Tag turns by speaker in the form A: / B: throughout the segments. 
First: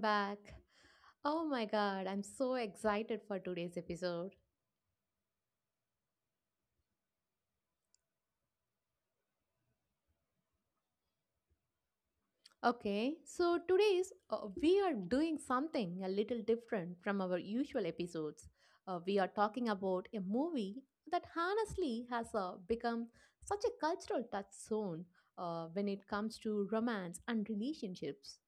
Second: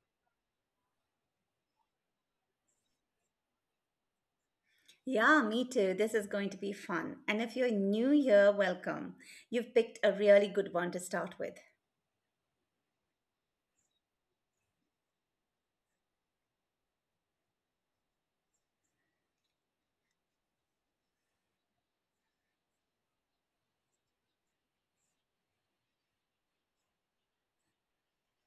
A: back. Oh my god, I'm so excited for today's episode.
B: Yeah, me too. This is going to be fun. And if you're new here, welcome. You've picked a really good one to start with.
A: Okay, so today's we are doing something a little different from our usual episodes. We are talking about a movie that honestly has become such a cultural touchstone when it comes to romance and relationships.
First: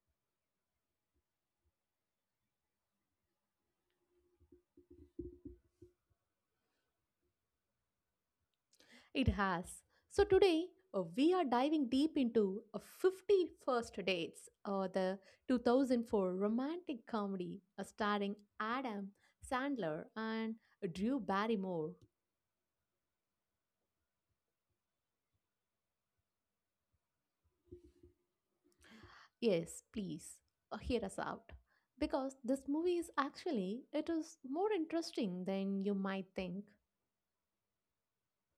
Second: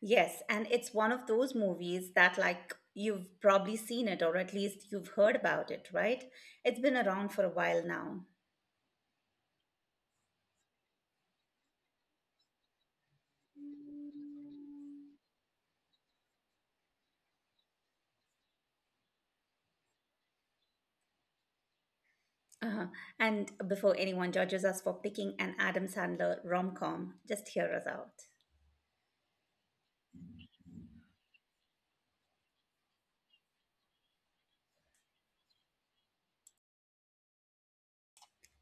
B: Yes, and it's one of those movies that, you've probably seen it or at least you've heard about it, right? It's been around for a while now.
A: It has. So today we are diving deep into 50 first dates, the 2004 romantic comedy starring Adam Sandler and Drew Barrymore.
B: Uh-huh. And before anyone judges us for picking an Adam Sandler rom com, just hear us out.
A: Yes, please hear us out because this movie is actually it is more interesting than you might think.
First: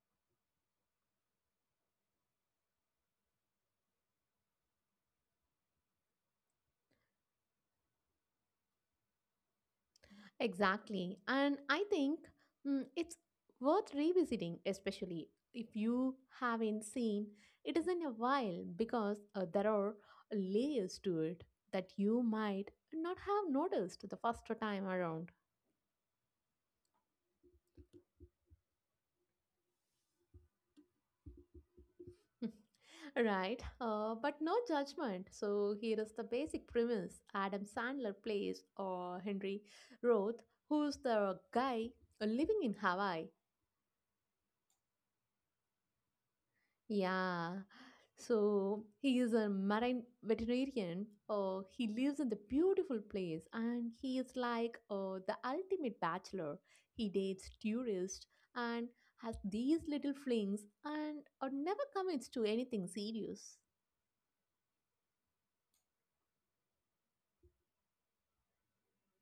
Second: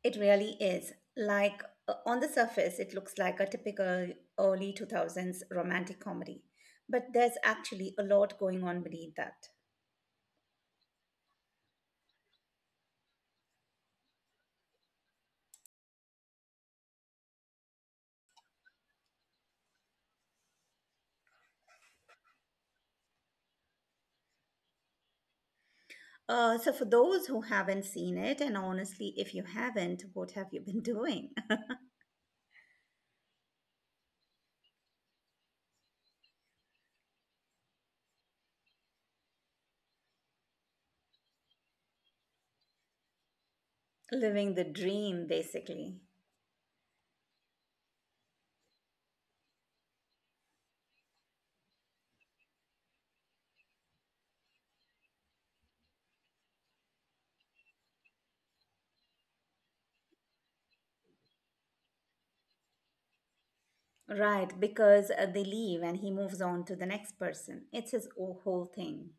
B: It really is. On the surface, it looks like a typical early 2000s romantic comedy, but there's actually a lot going on beneath that.
A: Exactly. And I think it's worth revisiting, especially if you haven't seen it is in a while, because there are layers to it that you might not have noticed the first time around.
B: So, for those who haven't seen it, and honestly, if you haven't, what have you been doing?
A: Right? But no judgment. So here is the basic premise Adam Sandler plays or Henry Roth, who's the guy living in Hawaii.
B: Living the dream, basically.
A: Yeah. So he is a marine veterinarian. He lives in the beautiful place and he is like the ultimate bachelor. He dates tourists and has these little flings and never commits to anything serious.
B: Right, because they leave and he moves on to the next person. It's his whole thing.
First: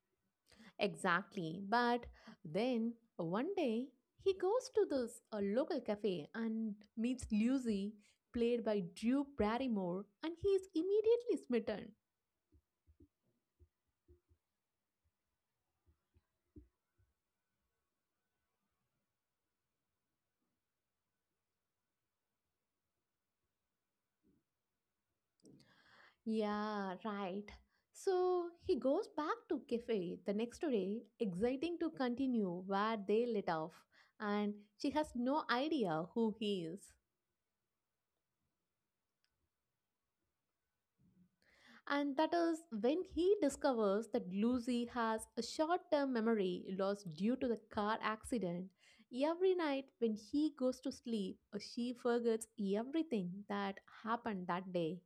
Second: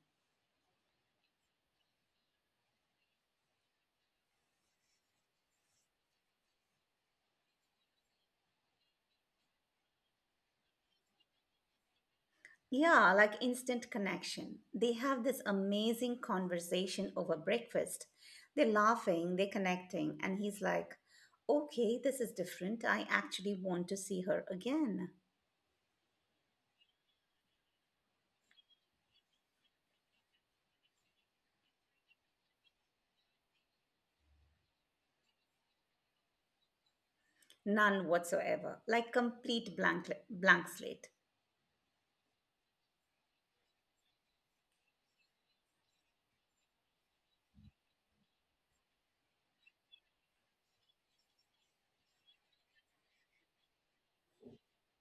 A: Exactly. But then one day he goes to this local cafe and meets Lucy, played by Drew Barrymore, and he is immediately smitten.
B: Yeah, like instant connection. They have this amazing conversation over breakfast. They're laughing, they're connecting, and he's like, okay, this is different. I actually want to see her again.
A: Yeah, right. So he goes back to cafe the next day, exciting to continue where they let off, and she has no idea who he is.
B: None whatsoever, like complete blank slate.
A: And that is when he discovers that Lucy has a short term memory loss due to the car accident. Every night when he goes to sleep, she forgets everything that happened that day.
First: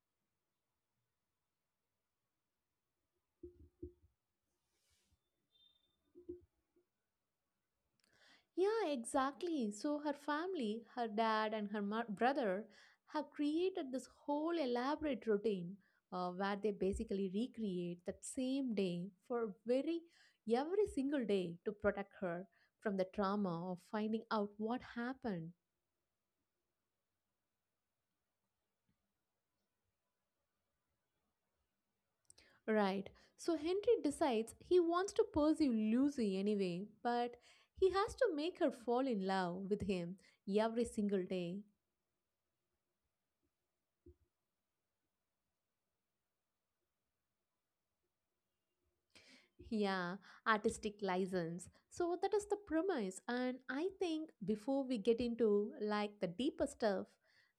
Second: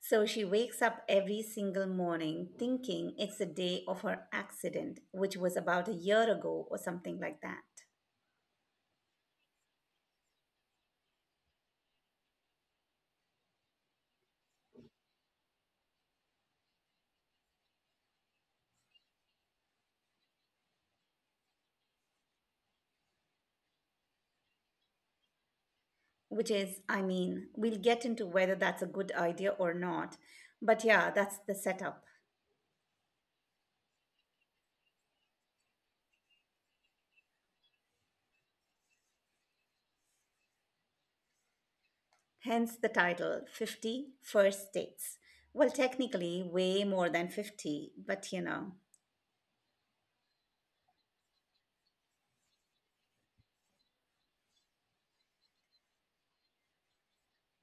B: So she wakes up every single morning thinking it's the day of her accident, which was about a year ago or something like that.
A: Yeah, exactly. So her family, her dad, and her brother have created this whole elaborate routine where they basically recreate that same day for very every single day to protect her from the trauma of finding out what happened.
B: Which is, I mean, we'll get into whether that's a good idea or not. But yeah, that's the setup.
A: Right. So Henry decides he wants to pursue Lucy anyway, but he has to make her fall in love with him every single day.
B: Hence the title Fifty First Dates. Well, technically, way more than 50, but you know.
A: Yeah, artistic license. So that is the premise. And I think before we get into like the deeper stuff,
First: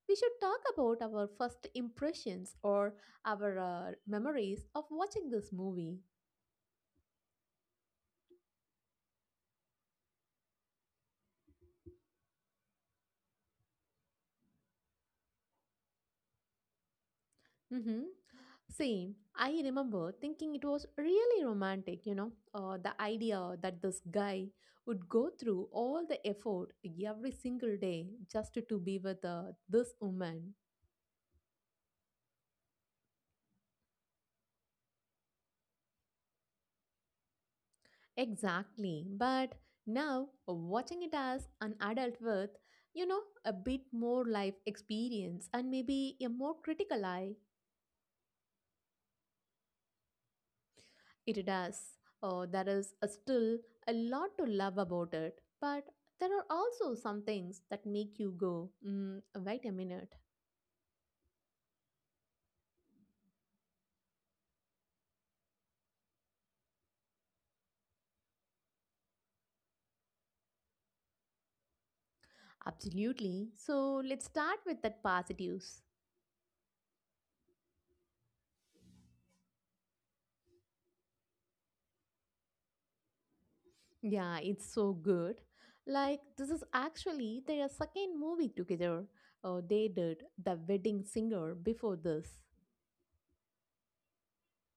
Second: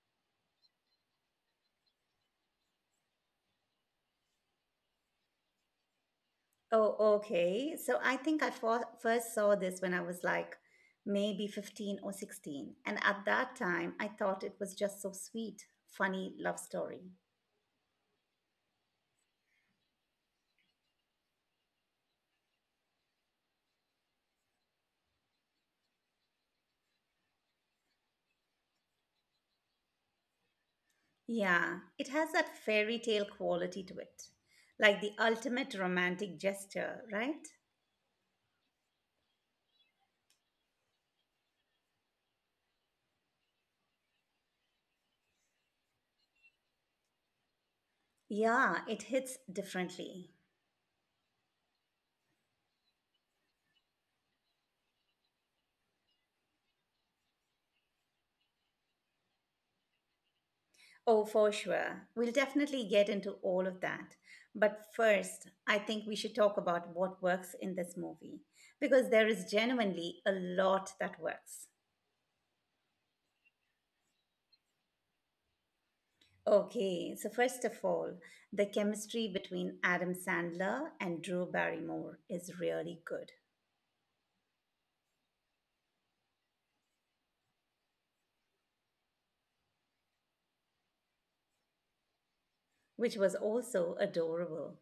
A: we should talk about our first impressions or our memories of watching this movie.
B: Oh, okay. So I think I first saw this when I was like maybe 15 or 16. And at that time, I thought it was just so sweet, funny love story.
A: Mm-hmm. Same. I remember thinking it was really romantic, you know, the idea that this guy would go through all the effort every single day just to be with this woman.
B: Yeah, it has that fairy tale quality to it, like the ultimate romantic gesture, right?
A: Exactly. But now, watching it as an adult with, you know, a bit more life experience and maybe a more critical eye,
B: Yeah, it hits differently.
A: it does. Oh, there is a still a lot to love about it. But there are also some things that make you go, mm, wait a minute.
B: Oh, for sure. We'll definitely get into all of that. But first, I think we should talk about what works in this movie because there is genuinely a lot that works.
A: Absolutely. So let's start with that positives.
B: Okay, so first of all, the chemistry between Adam Sandler and Drew Barrymore is really good,
A: Yeah, it's so good. Like, this is actually their second movie together. They did The Wedding Singer before this.
B: which was also adorable.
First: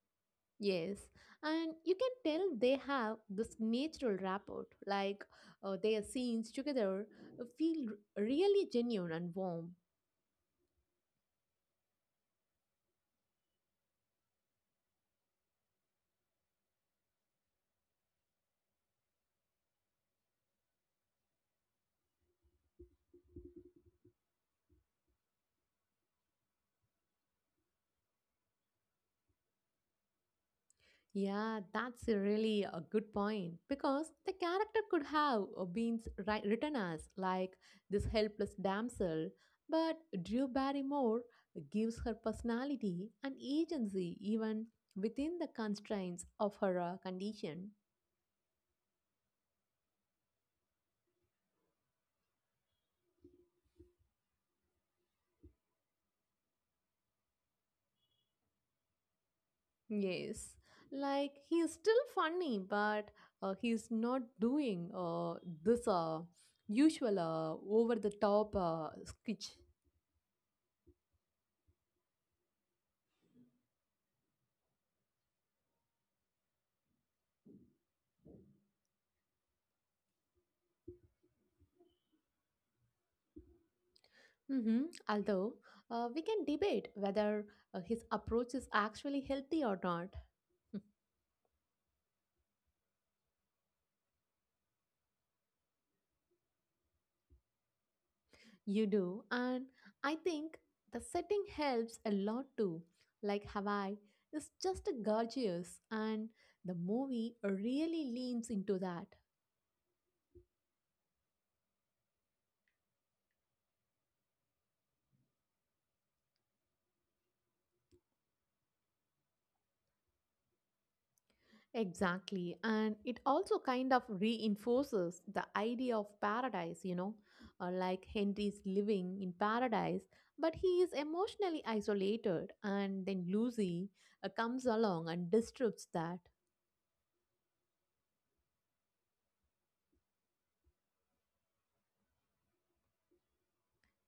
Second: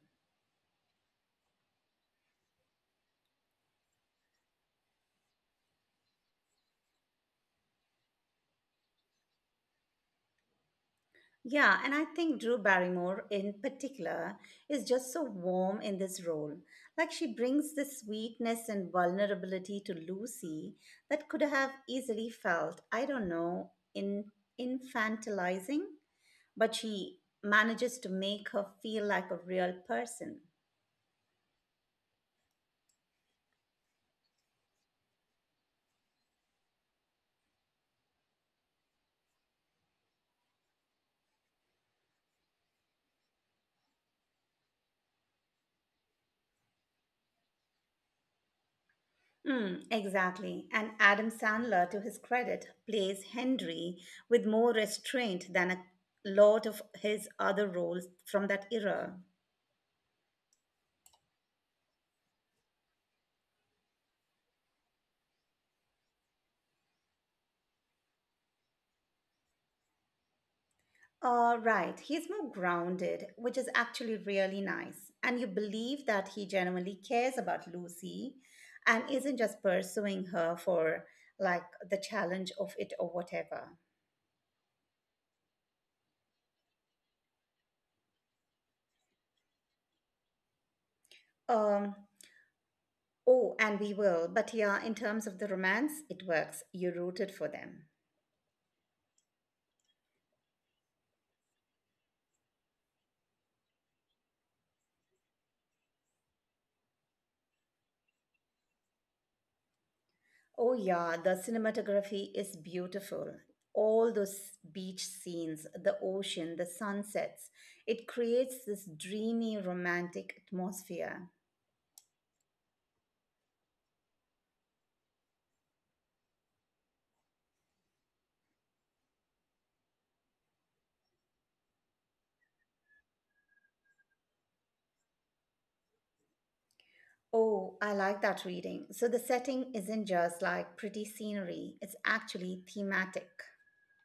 A: Yes, and you can tell they have this natural rapport. Like, their scenes together feel really genuine and warm.
B: Yeah, and I think Drew Barrymore in particular is just so warm in this role. Like she brings the sweetness and vulnerability to Lucy that could have easily felt, I don't know, in infantilizing, but she manages to make her feel like a real person.
A: Yeah, that's a really a good point because the character could have been written as like this helpless damsel, but Drew Barrymore gives her personality and agency even within the constraints of her condition.
B: Mm, exactly. And Adam Sandler, to his credit, plays Henry with more restraint than a lot of his other roles from that era.
A: Yes, like he is still funny, but he is not doing this usual over the top sketch.
B: Right. He's more grounded, which is actually really nice. And you believe that he genuinely cares about Lucy and isn't just pursuing her for like the challenge of it or whatever.
A: Hmm. Although we can debate whether his approach is actually healthy or not.
B: Um, oh, and we will. But yeah, in terms of the romance, it works. You rooted for them.
A: You do, and I think the setting helps a lot too. Like Hawaii is just gorgeous, and the movie really leans into that.
B: Oh, yeah, the cinematography is beautiful. All those beach scenes, the ocean, the sunsets, it creates this dreamy, romantic atmosphere.
A: Exactly. And it also kind of reinforces the idea of paradise, you know, like Henry's living in paradise, but he is emotionally isolated. And then Lucy comes along and disrupts that.
B: Oh, I like that reading. So the setting isn't just like pretty scenery, it's actually thematic.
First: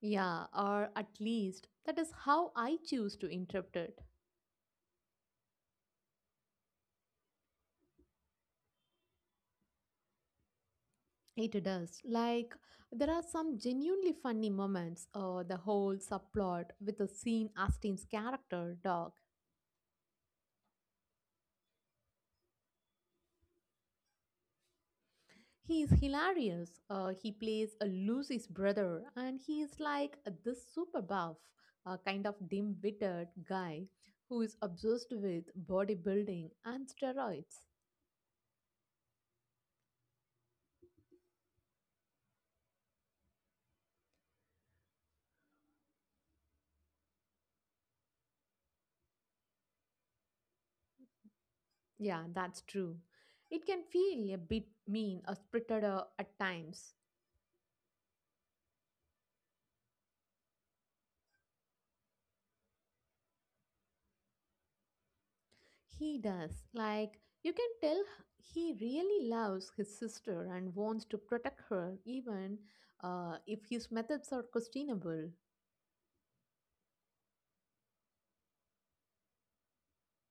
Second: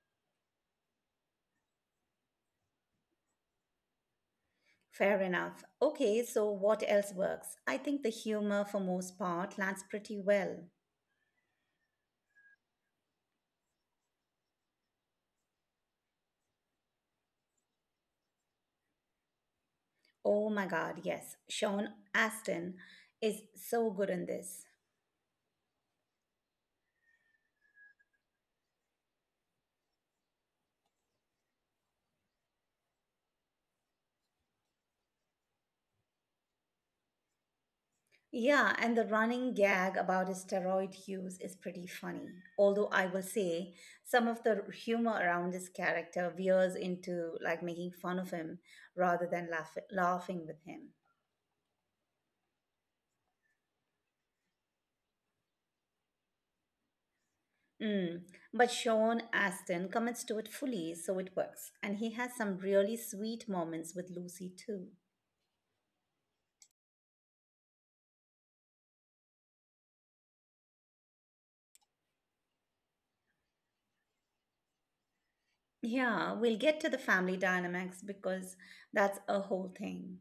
A: Yeah, or at least that is how I choose to interpret it.
B: Fair enough. Okay, so what else works? I think the humor, for most part, lands pretty well.
A: It does. Like, there are some genuinely funny moments, or the whole subplot with the scene Austin's character, Dog.
B: Oh my god, yes. Sean Astin is so good in this.
A: He is hilarious. He plays a Lucy's brother, and he is like this super buff, kind of dim-witted guy who is obsessed with bodybuilding and steroids.
B: Yeah, and the running gag about steroid use is pretty funny. Although I will say some of the humor around this character veers into like making fun of him rather than laughing with him.
A: Yeah, that's true. It can feel a bit mean or spirited at times.
B: Mm. But Sean Astin commits to it fully, so it works. And he has some really sweet moments with Lucy too.
A: He does. Like you can tell, he really loves his sister and wants to protect her, even if his methods are questionable.
B: Yeah, we'll get to the family dynamics because that's a whole thing.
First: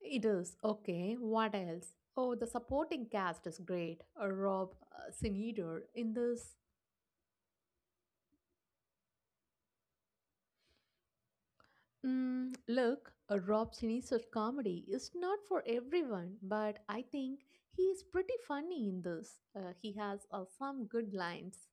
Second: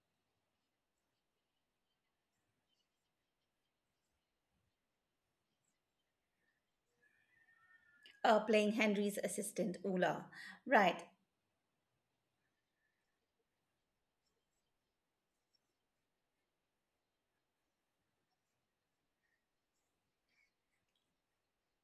A: It is. Okay, what else? Oh, the supporting cast is great. Rob Sinider in this.
B: Playing Henry's assistant, Ula. Right.
A: Mm, look, Rob Schneider's comedy is not for everyone, but I think he is pretty funny in this. He has some good lines.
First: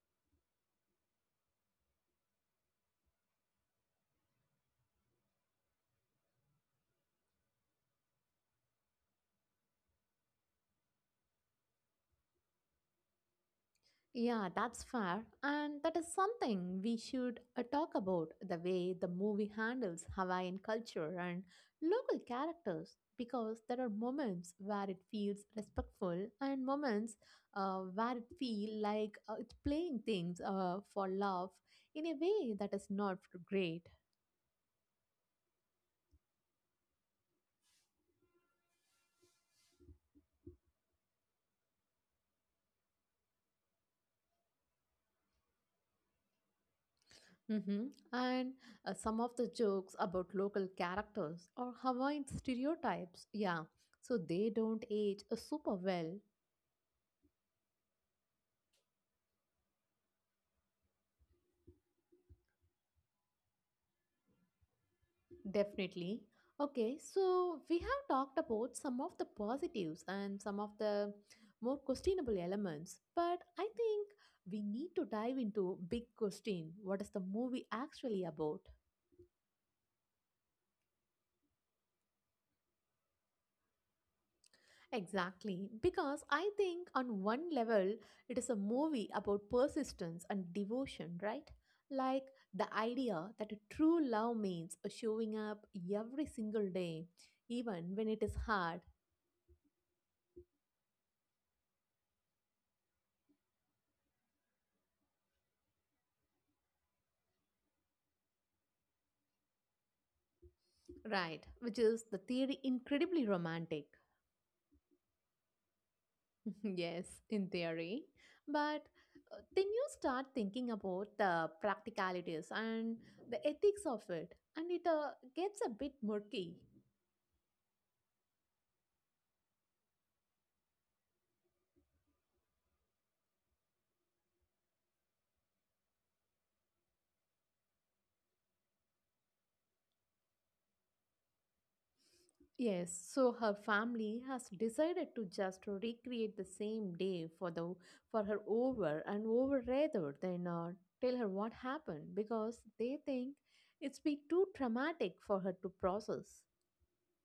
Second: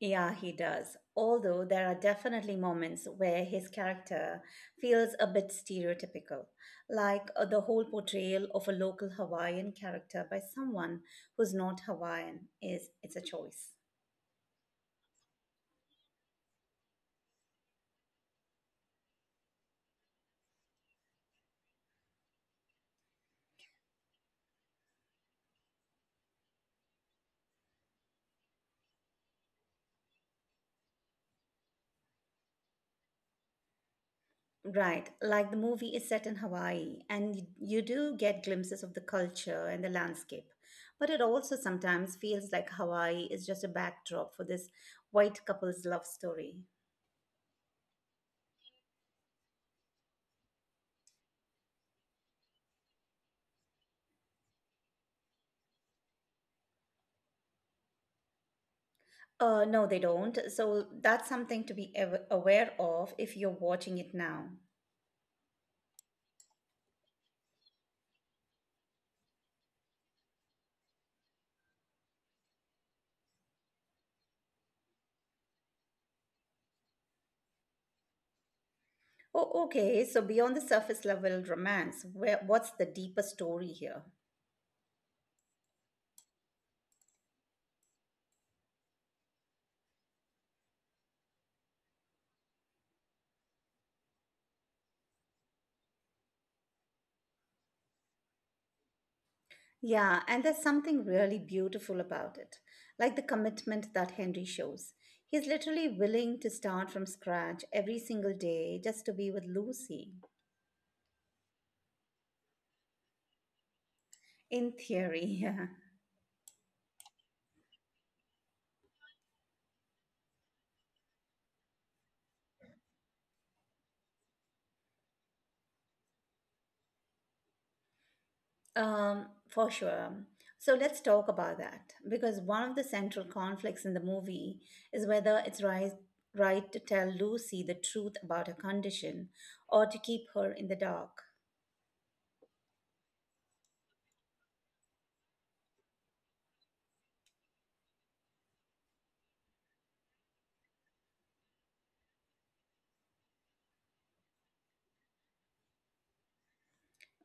B: Yeah, he does. Although there are definitely moments where his character feels a bit stereotypical, like the whole portrayal of a local Hawaiian character by someone who's not Hawaiian is it's a choice.
A: Yeah, that's fair. And that is something we should talk about the way the movie handles Hawaiian culture and local characters because there are moments where it feels respectful and moments where it feels like it's playing things for love in a way that is not great.
B: Right, like the movie is set in Hawaii and you do get glimpses of the culture and the landscape, but it also sometimes feels like Hawaii is just a backdrop for this white couple's love story.
A: Hmm. And some of the jokes about local characters or Hawaiian stereotypes, yeah, so they don't age super well.
B: No, they don't. So that's something to be aware of if you're watching it now.
A: Definitely. Okay, so we have talked about some of the positives and some of the more questionable elements, but I think we need to dive into big question. What is the movie actually about?
B: Oh, okay. So beyond the surface level romance, where what's the deeper story here?
A: Exactly, because I think on one level it is a movie about persistence and devotion, right? Like the idea that a true love means showing up every single day, even when it is hard.
B: Yeah, and there's something really beautiful about it, like the commitment that Henry shows. He's literally willing to start from scratch every single day just to be with Lucy.
A: Right, which is the theory incredibly romantic.
B: In theory,
A: Yes, in theory. But then you start thinking about the practicalities and the ethics of it, and it gets a bit murky.
B: For sure. So let's talk about that because one of the central conflicts in the movie is whether right to tell Lucy the truth about her condition or to keep her in the dark.
A: Yes, so her family has decided to just recreate the same day for the for her over and over rather than tell her what happened because they think it's be too traumatic for her to process.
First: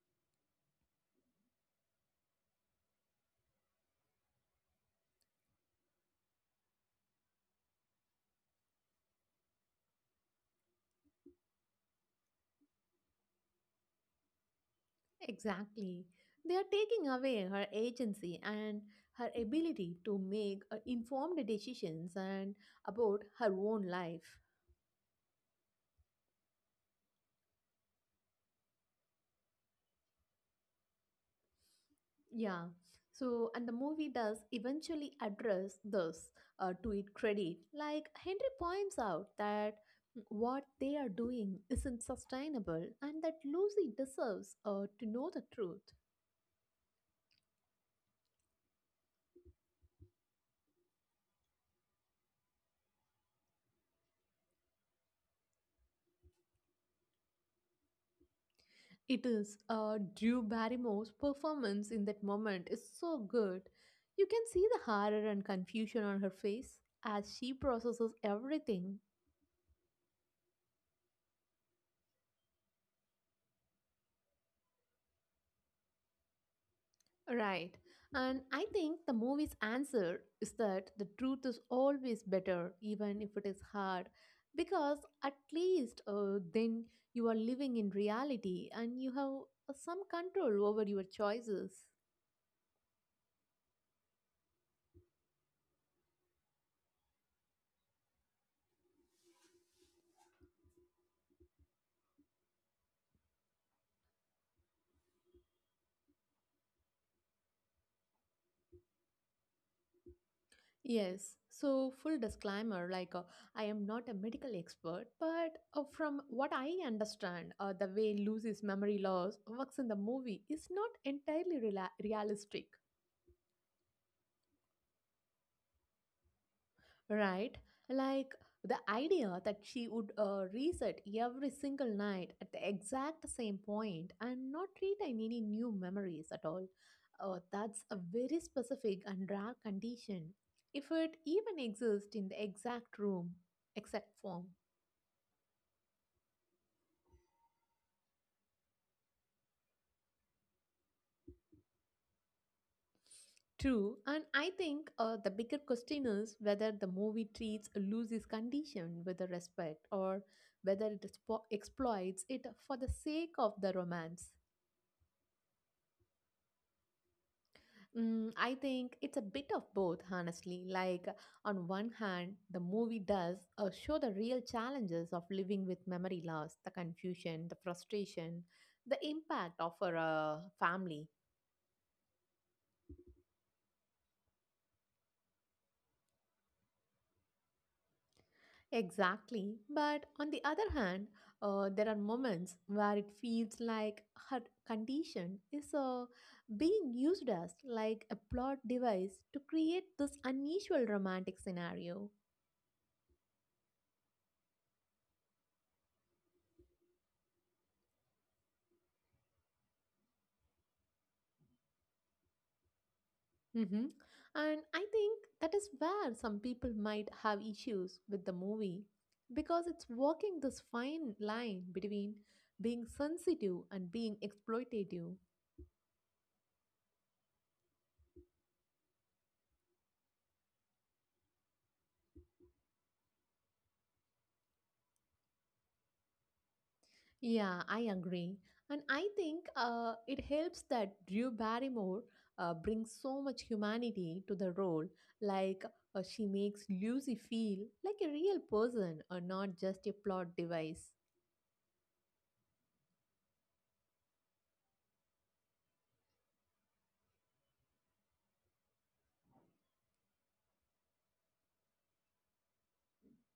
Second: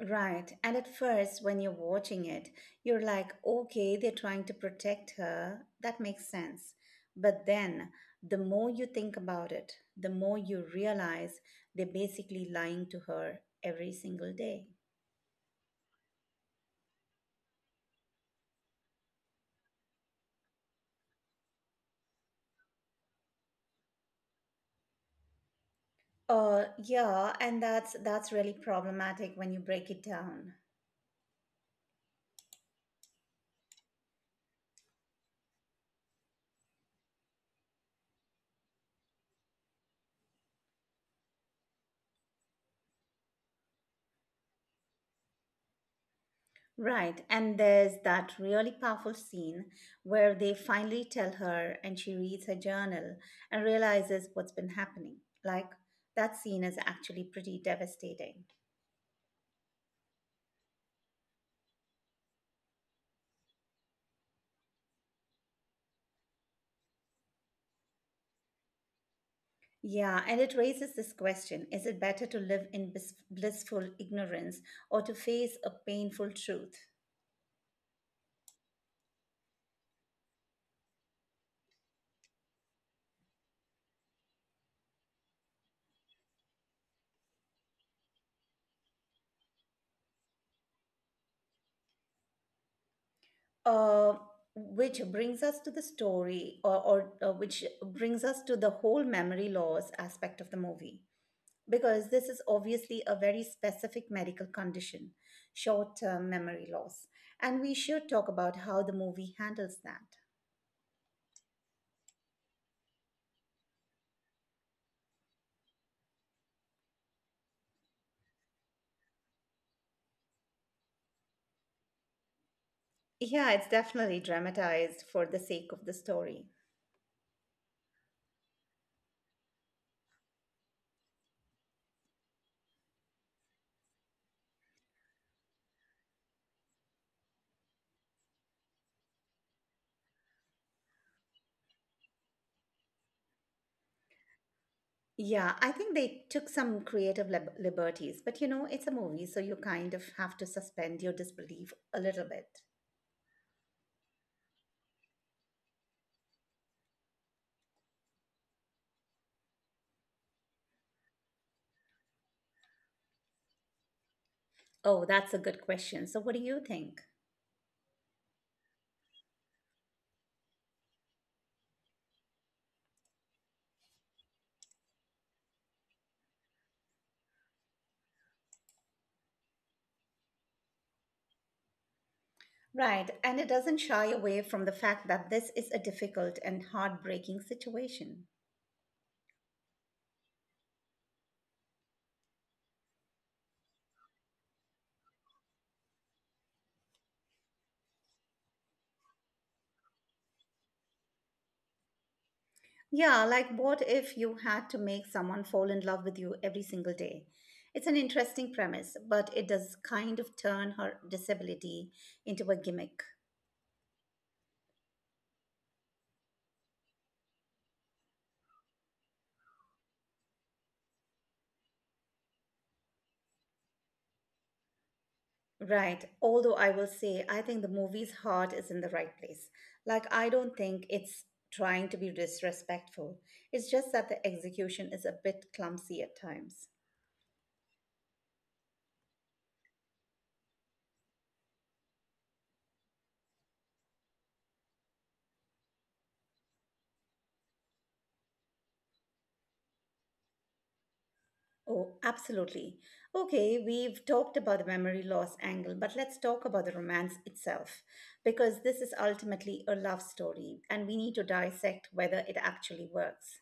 B: Right. And at first, when you're watching it, you're like, okay, they're trying to protect her. That makes sense. But then, the more you think about it, the more you realize they're basically lying to her every single day.
A: Exactly. They are taking away her agency and her ability to make informed decisions and about her own life.
B: Yeah, and that's really problematic when you break it down.
A: Yeah. So, and the movie does eventually address this to its credit. Like Henry points out that what they are doing isn't sustainable and that Lucy deserves to know the truth.
B: Right, and there's that really powerful scene where they finally tell her and she reads her journal and realizes what's been happening. Like, that scene is actually pretty devastating.
A: It is. Drew Barrymore's performance in that moment is so good. You can see the horror and confusion on her face as she processes everything.
B: Yeah, and it raises this question, is it better to live in blissful ignorance or to face a painful truth?
A: Right. And I think the movie's answer is that the truth is always better, even if it is hard, because at least then you are living in reality and you have some control over your choices.
B: uh, which brings us to the story or which brings us to the whole memory loss aspect of the movie, because this is obviously a very specific medical condition, short-term memory loss, and we should talk about how the movie handles that.
A: Yes. So, full disclaimer like, I am not a medical expert, but from what I understand, the way Lucy's memory loss works in the movie is not entirely realistic,
B: Yeah, it's definitely dramatized for the sake of the story.
A: right? Like, the idea that she would reset every single night at the exact same point and not retain any new memories at all. That's a very specific and rare condition, if it even exists in the exact room, exact form.
B: Yeah, I think they took some creative liberties, but you know, it's a movie, so you kind of have to suspend your disbelief a little bit.
A: True, and I think the bigger question is whether the movie treats Lucy's condition with the respect or whether it exploits it for the sake of the romance.
B: Oh, that's a good question. So, what do you think?
A: Mm, I think it's a bit of both, honestly. Like, on one hand, the movie does show the real challenges of living with memory loss, the confusion, the frustration, the impact of a family.
B: Right, and it doesn't shy away from the fact that this is a difficult and heartbreaking situation.
A: Exactly. But on the other hand, there are moments where it feels like her condition is being used as like a plot device to create this unusual romantic scenario.
B: Yeah, like what if you had to make someone fall in love with you every single day? It's an interesting premise, but it does kind of turn her disability into a gimmick.
A: Hmm. And I think that is where some people might have issues with the movie because it's walking this fine line between being sensitive and being exploitative.
B: Right, although I will say, I think the movie's heart is in the right place. Like, I don't think it's trying to be disrespectful, it's just that the execution is a bit clumsy at times.
A: Yeah, I agree. And I think it helps that Drew Barrymore brings so much humanity to the role. Like, she makes Lucy feel like a real person or not just a plot device.
B: Oh, absolutely. Okay, we've talked about the memory loss angle, but let's talk about the romance itself, because this is ultimately a love story, and we need to dissect whether it actually works.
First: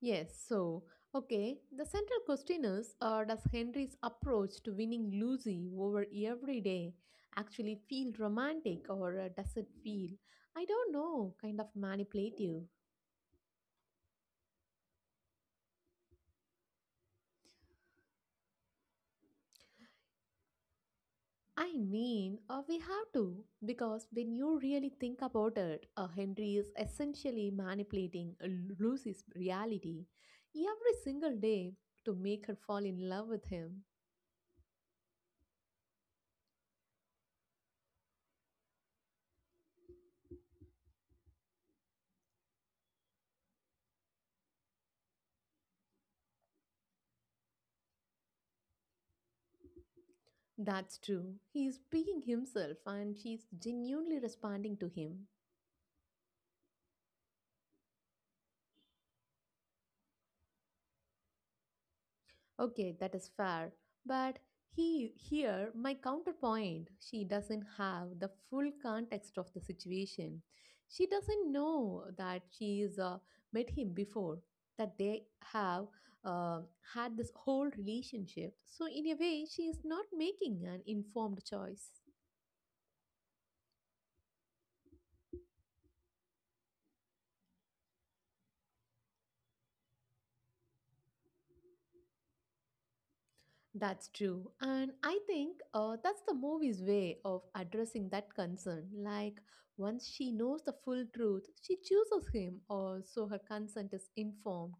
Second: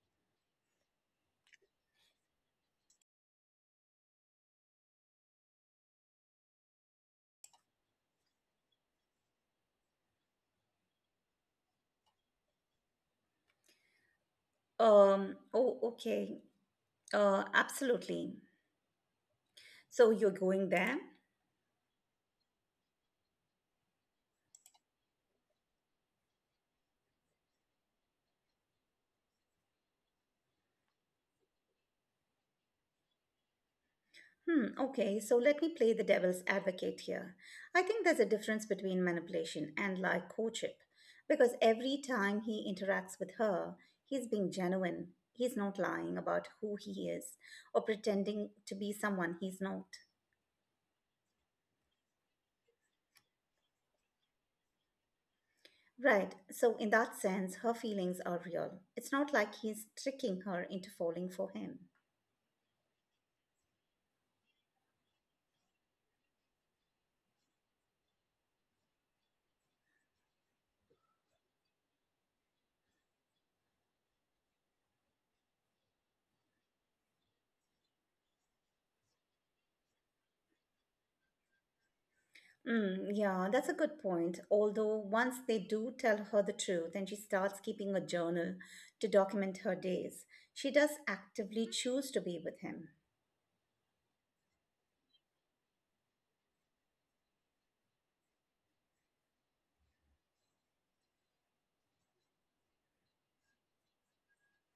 A: Yes, so, okay, the central question is does Henry's approach to winning Lucy over every day actually feel romantic or does it feel, I don't know, kind of manipulative?
B: Oh, okay. Absolutely. So you're going there?
A: I mean, we have to, because when you really think about it, Henry is essentially manipulating Lucy's reality every single day to make her fall in love with him.
B: Hmm, okay, so let me play the devil's advocate here. I think there's a difference between manipulation and like courtship, because every time he interacts with her, he's being genuine. He's not lying about who he is or pretending to be someone he's not.
A: That's true. He is being himself and she is genuinely responding to him.
B: Right, so in that sense, her feelings are real. It's not like he's tricking her into falling for him.
A: Okay, that is fair. But he here my counterpoint, she doesn't have the full context of the situation. She doesn't know that she is met him before, that they have uh, had this whole relationship. So in a way, she is not making an informed choice.
B: Mm, yeah, that's a good point. Although once they do tell her the truth and she starts keeping a journal to document her days, she does actively choose to be with him.
A: That's true. And I think that's the movie's way of addressing that concern. Like, once she knows the full truth, she chooses him, or so her consent is informed.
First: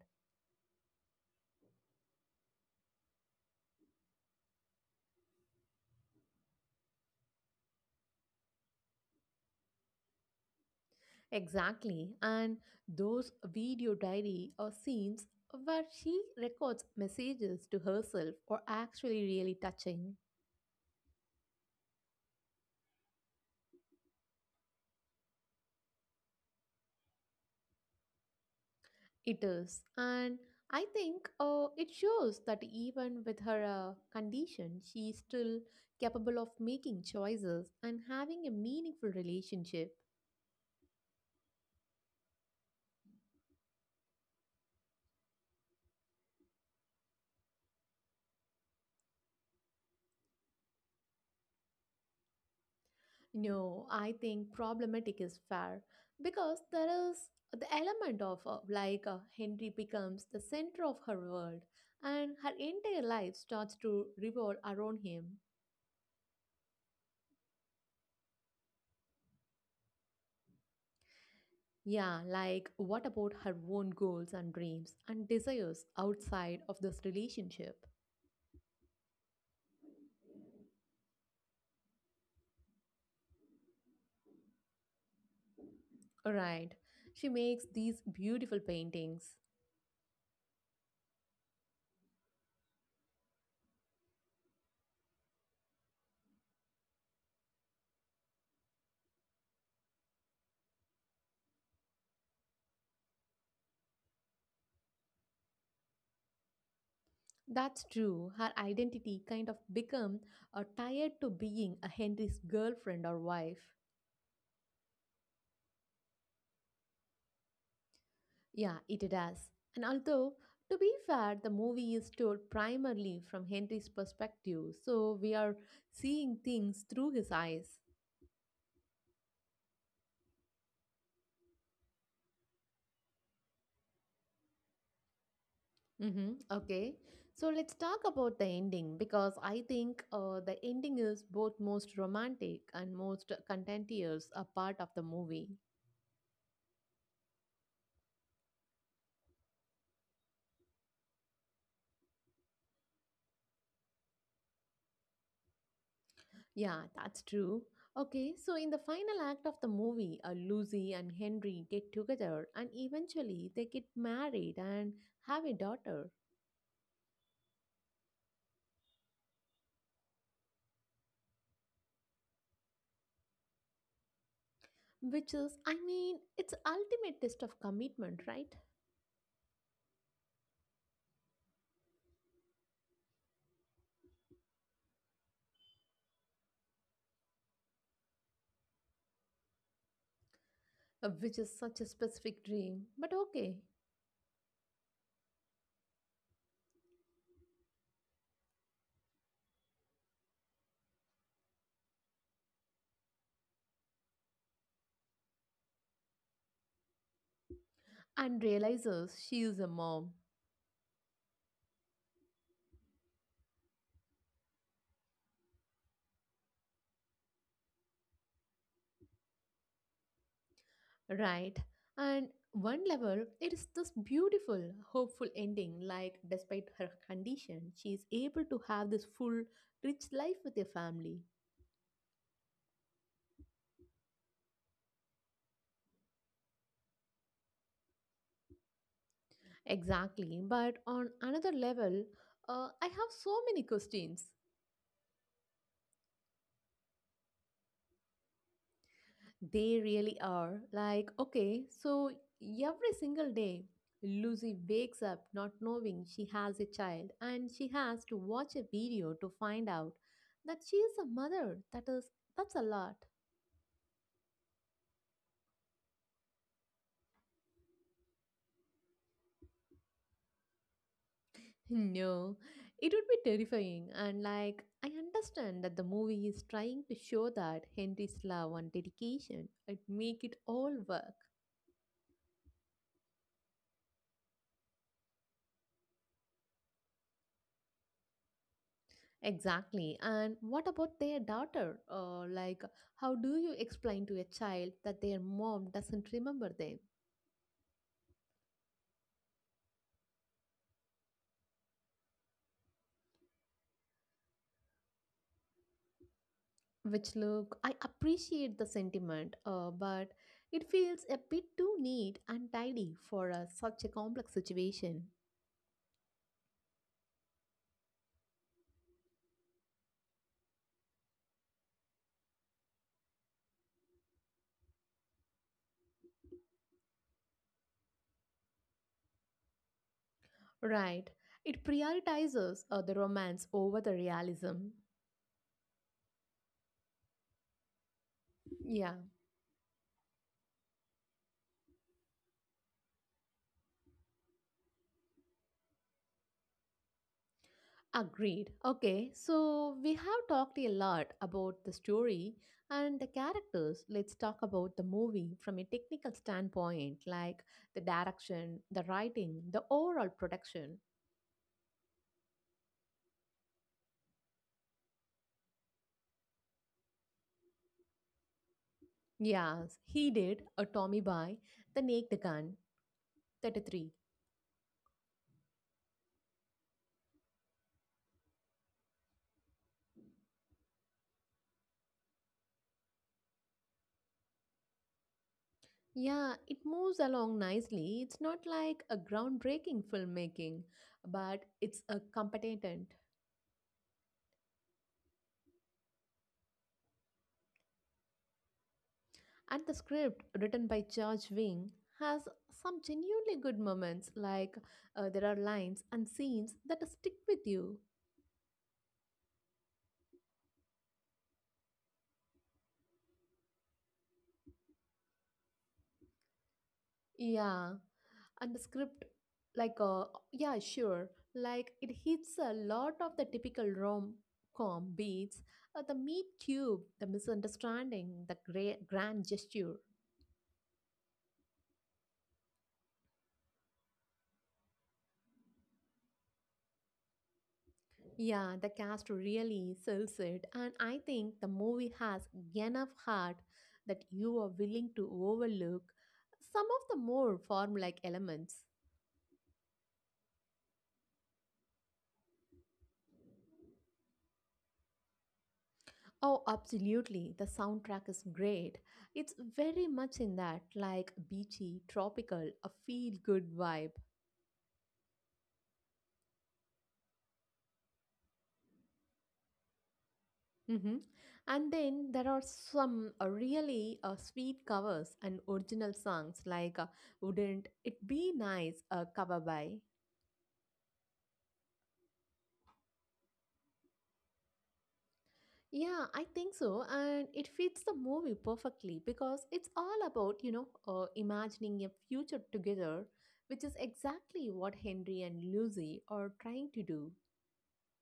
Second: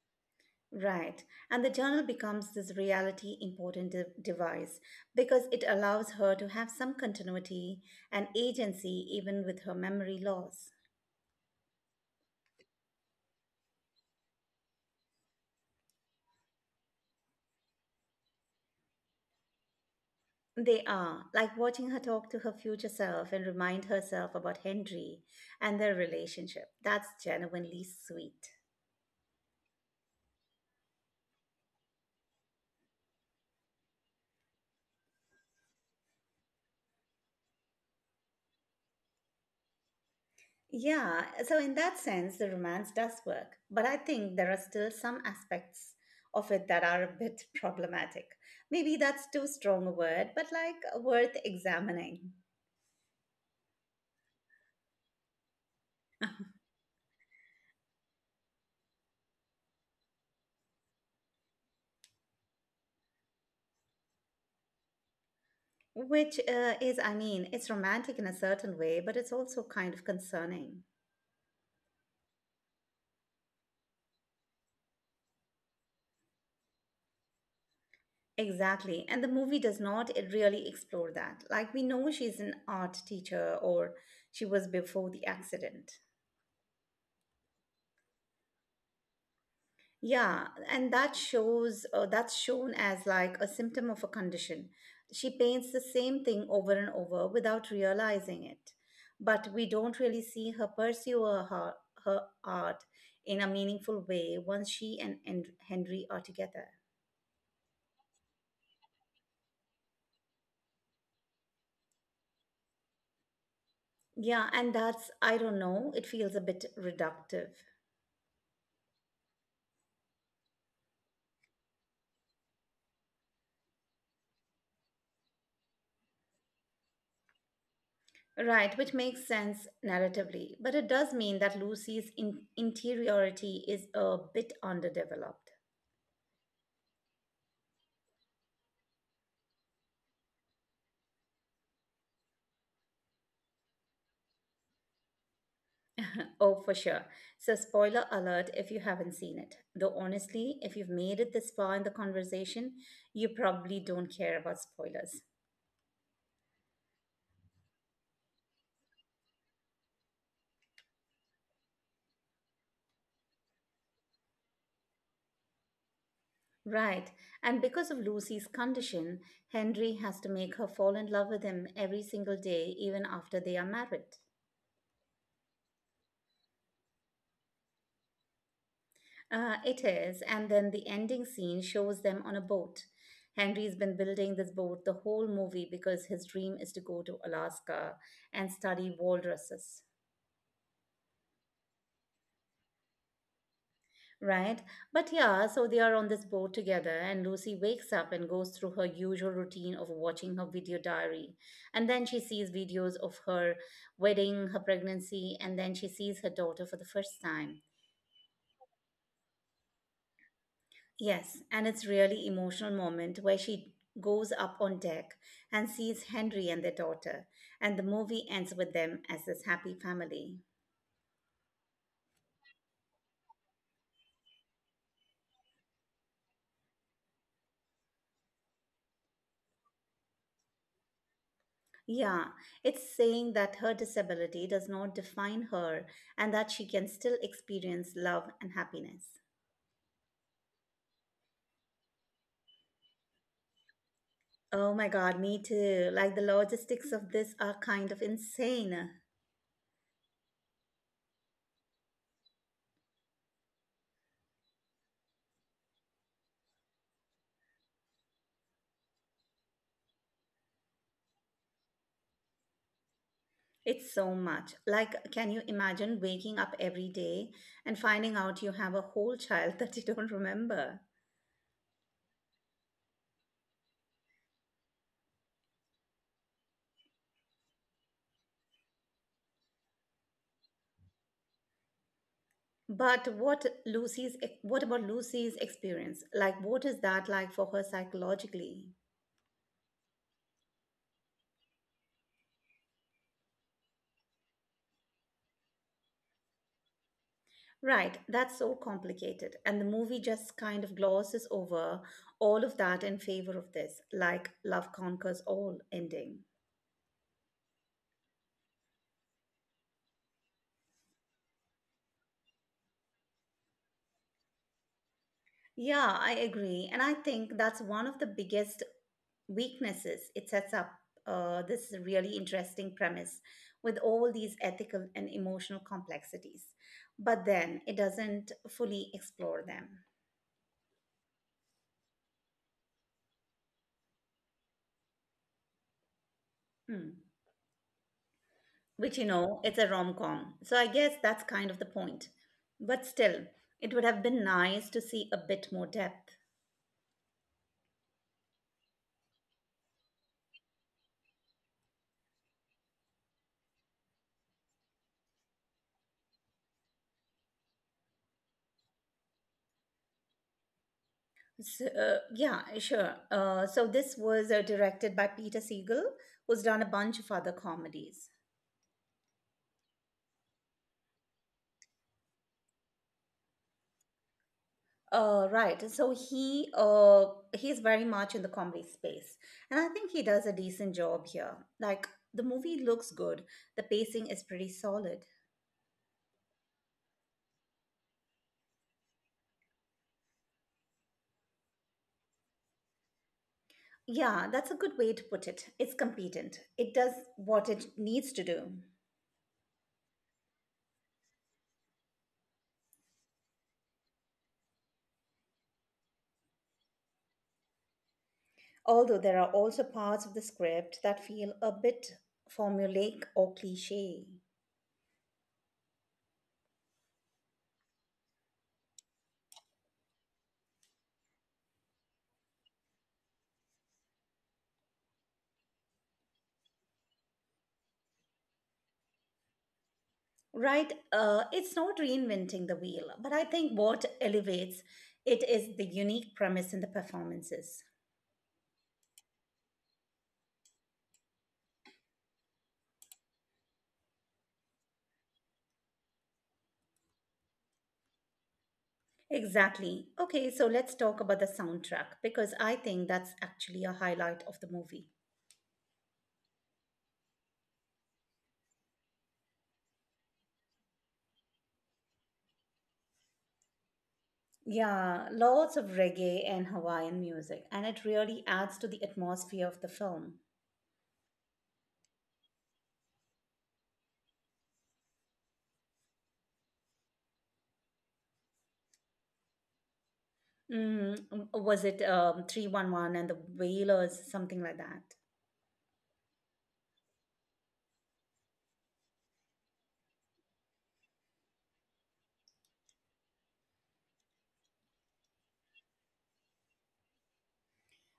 B: Right. And the journal becomes this reality important device because it allows her to have some continuity and agency even with her memory loss.
A: Exactly. And those video diary or scenes where she records messages to herself are actually really touching.
B: They are like watching her talk to her future self and remind herself about Henry and their relationship. That's genuinely sweet.
A: It is. And I think it shows that even with her condition, she is still capable of making choices and having a meaningful relationship.
B: Yeah, so in that sense, the romance does work. But I think there are still some aspects of it that are a bit problematic. Maybe that's too strong a word, but like worth examining.
A: No, I think problematic is fair because there is the element of Henry becomes the center of her world and her entire life starts to revolve around him.
B: Which is, I mean, it's romantic in a certain way, but it's also kind of concerning.
A: Yeah, like what about her own goals and dreams and desires outside of this relationship?
B: Exactly. And the movie does not really explore that. Like, we know she's an art teacher, or she was before the accident.
A: Right. She makes these beautiful paintings.
B: Yeah, and that shows that's shown as like a symptom of a condition. She paints the same thing over and over without realizing it. But we don't really see her pursue her art in a meaningful way once she and Henry are together.
A: That's true. Her identity kind of become tied to being a Henry's girlfriend or wife.
B: Yeah, and that's, I don't know, it feels a bit reductive.
A: Yeah, it does. And although, to be fair, the movie is told primarily from Henry's perspective, so we are seeing things through his eyes.
B: Right, which makes sense narratively, but it does mean that Lucy's interiority is a bit underdeveloped.
A: Mm-hmm. Okay, so let's talk about the ending because I think the ending is both most romantic and most contentious a part of the movie.
B: Oh, for sure. So, spoiler alert if you haven't seen it. Though, honestly, if you've made it this far in the conversation, you probably don't care about spoilers.
A: Yeah, that's true. Okay, so in the final act of the movie, Lucy and Henry get together and eventually they get married and have a daughter,
B: Right. And because of Lucy's condition, Henry has to make her fall in love with him every single day, even after they are married.
A: which is, I mean, it's ultimate test of commitment, right?
B: It is. And then the ending scene shows them on a boat. Henry's been building this boat the whole movie because his dream is to go to Alaska and study walruses.
A: Which is such a specific dream, but okay.
B: Right. But yeah, so they are on this boat together, and Lucy wakes up and goes through her usual routine of watching her video diary. And then she sees videos of her wedding, her pregnancy, and then she sees her daughter for the first time.
A: And realizes she is a mom,
B: Yes, and it's really emotional moment where she goes up on deck and sees Henry and their daughter, and the movie ends with them as this happy family.
A: right? And one level, it is this beautiful, hopeful ending. Like, despite her condition, she is able to have this full, rich life with a family.
B: Yeah, it's saying that her disability does not define her and that she can still experience love and happiness.
A: Exactly. But on another level, I have so many questions.
B: Oh my god, me too. Like the logistics of this are kind of insane.
A: They really are. Like, okay, so every single day, Lucy wakes up not knowing she has a child and she has to watch a video to find out that she is a mother. That is, that's a lot.
B: It's so much. Like, can you imagine waking up every day and finding out you have a whole child that you don't remember?
A: No, it would be terrifying. And like, I understand that the movie is trying to show that Henry's love and dedication would make it all work.
B: But what about Lucy's experience? Like, what is that like for her psychologically?
A: Exactly. And what about their daughter? How do you explain to a child that their mom doesn't remember them?
B: Right, that's so complicated. And the movie just kind of glosses over all of that in favor of this, like love conquers all ending.
A: Which look, I appreciate the sentiment, but it feels a bit too neat and tidy for such a complex situation.
B: Yeah, I agree. And I think that's one of the biggest weaknesses. It sets up this really interesting premise with all these ethical and emotional complexities, but then it doesn't fully explore them.
A: Right. It prioritizes the romance over the realism.
B: Hmm. Which
A: Yeah.
B: you know it's a rom-com, so I guess that's kind of the point, but still it would have been nice to see a bit more depth.
A: Agreed. Okay, so we have talked a lot about the story and the characters. Let's talk about the movie from a technical standpoint, like the direction, the writing, the overall production.
B: So, yeah, sure, so this was directed by Peter Siegel, who's done a bunch of other comedies.
A: Yes, he did a Tommy by the Naked Gun 33.
B: Right, so he's very much in the comedy space, and I think he does a decent job here. Like the movie looks good, the pacing is pretty solid.
A: Yeah, it moves along nicely. It's not like a groundbreaking filmmaking, but it's a competent.
B: Yeah, that's a good way to put it. It's competent. It does what it needs to do.
A: And the script, written by George Wing, has some genuinely good moments, like there are lines and scenes that stick with you.
B: Although there are also parts of the script that feel a bit formulaic or cliche.
A: Yeah, and the script, like, uh, yeah, sure, like it hits a lot of the typical rom com beats, the meat cube, the misunderstanding, the grand gesture.
B: Right? It's not reinventing the wheel, but I think what elevates it is the unique premise in the performances.
A: Yeah, the cast really sells it, and I think the movie has enough heart that you are willing to overlook some of the more form-like elements.
B: Exactly. Okay, so let's talk about the soundtrack because I think that's actually a highlight of the movie.
A: Oh, absolutely. The soundtrack is great. It's very much in that like beachy, tropical, a feel-good vibe.
B: Yeah, lots of reggae and Hawaiian music, and it really adds to the atmosphere of the film.
A: hmm And then there are some really sweet covers and original songs like Wouldn't It Be Nice, cover by.
B: Mm, was it 311 and the Wailers, something like that?
A: Yeah, I think so. And it fits the movie perfectly because it's all about, you know, imagining a future together, which is exactly what Henry and Lucy are trying to do.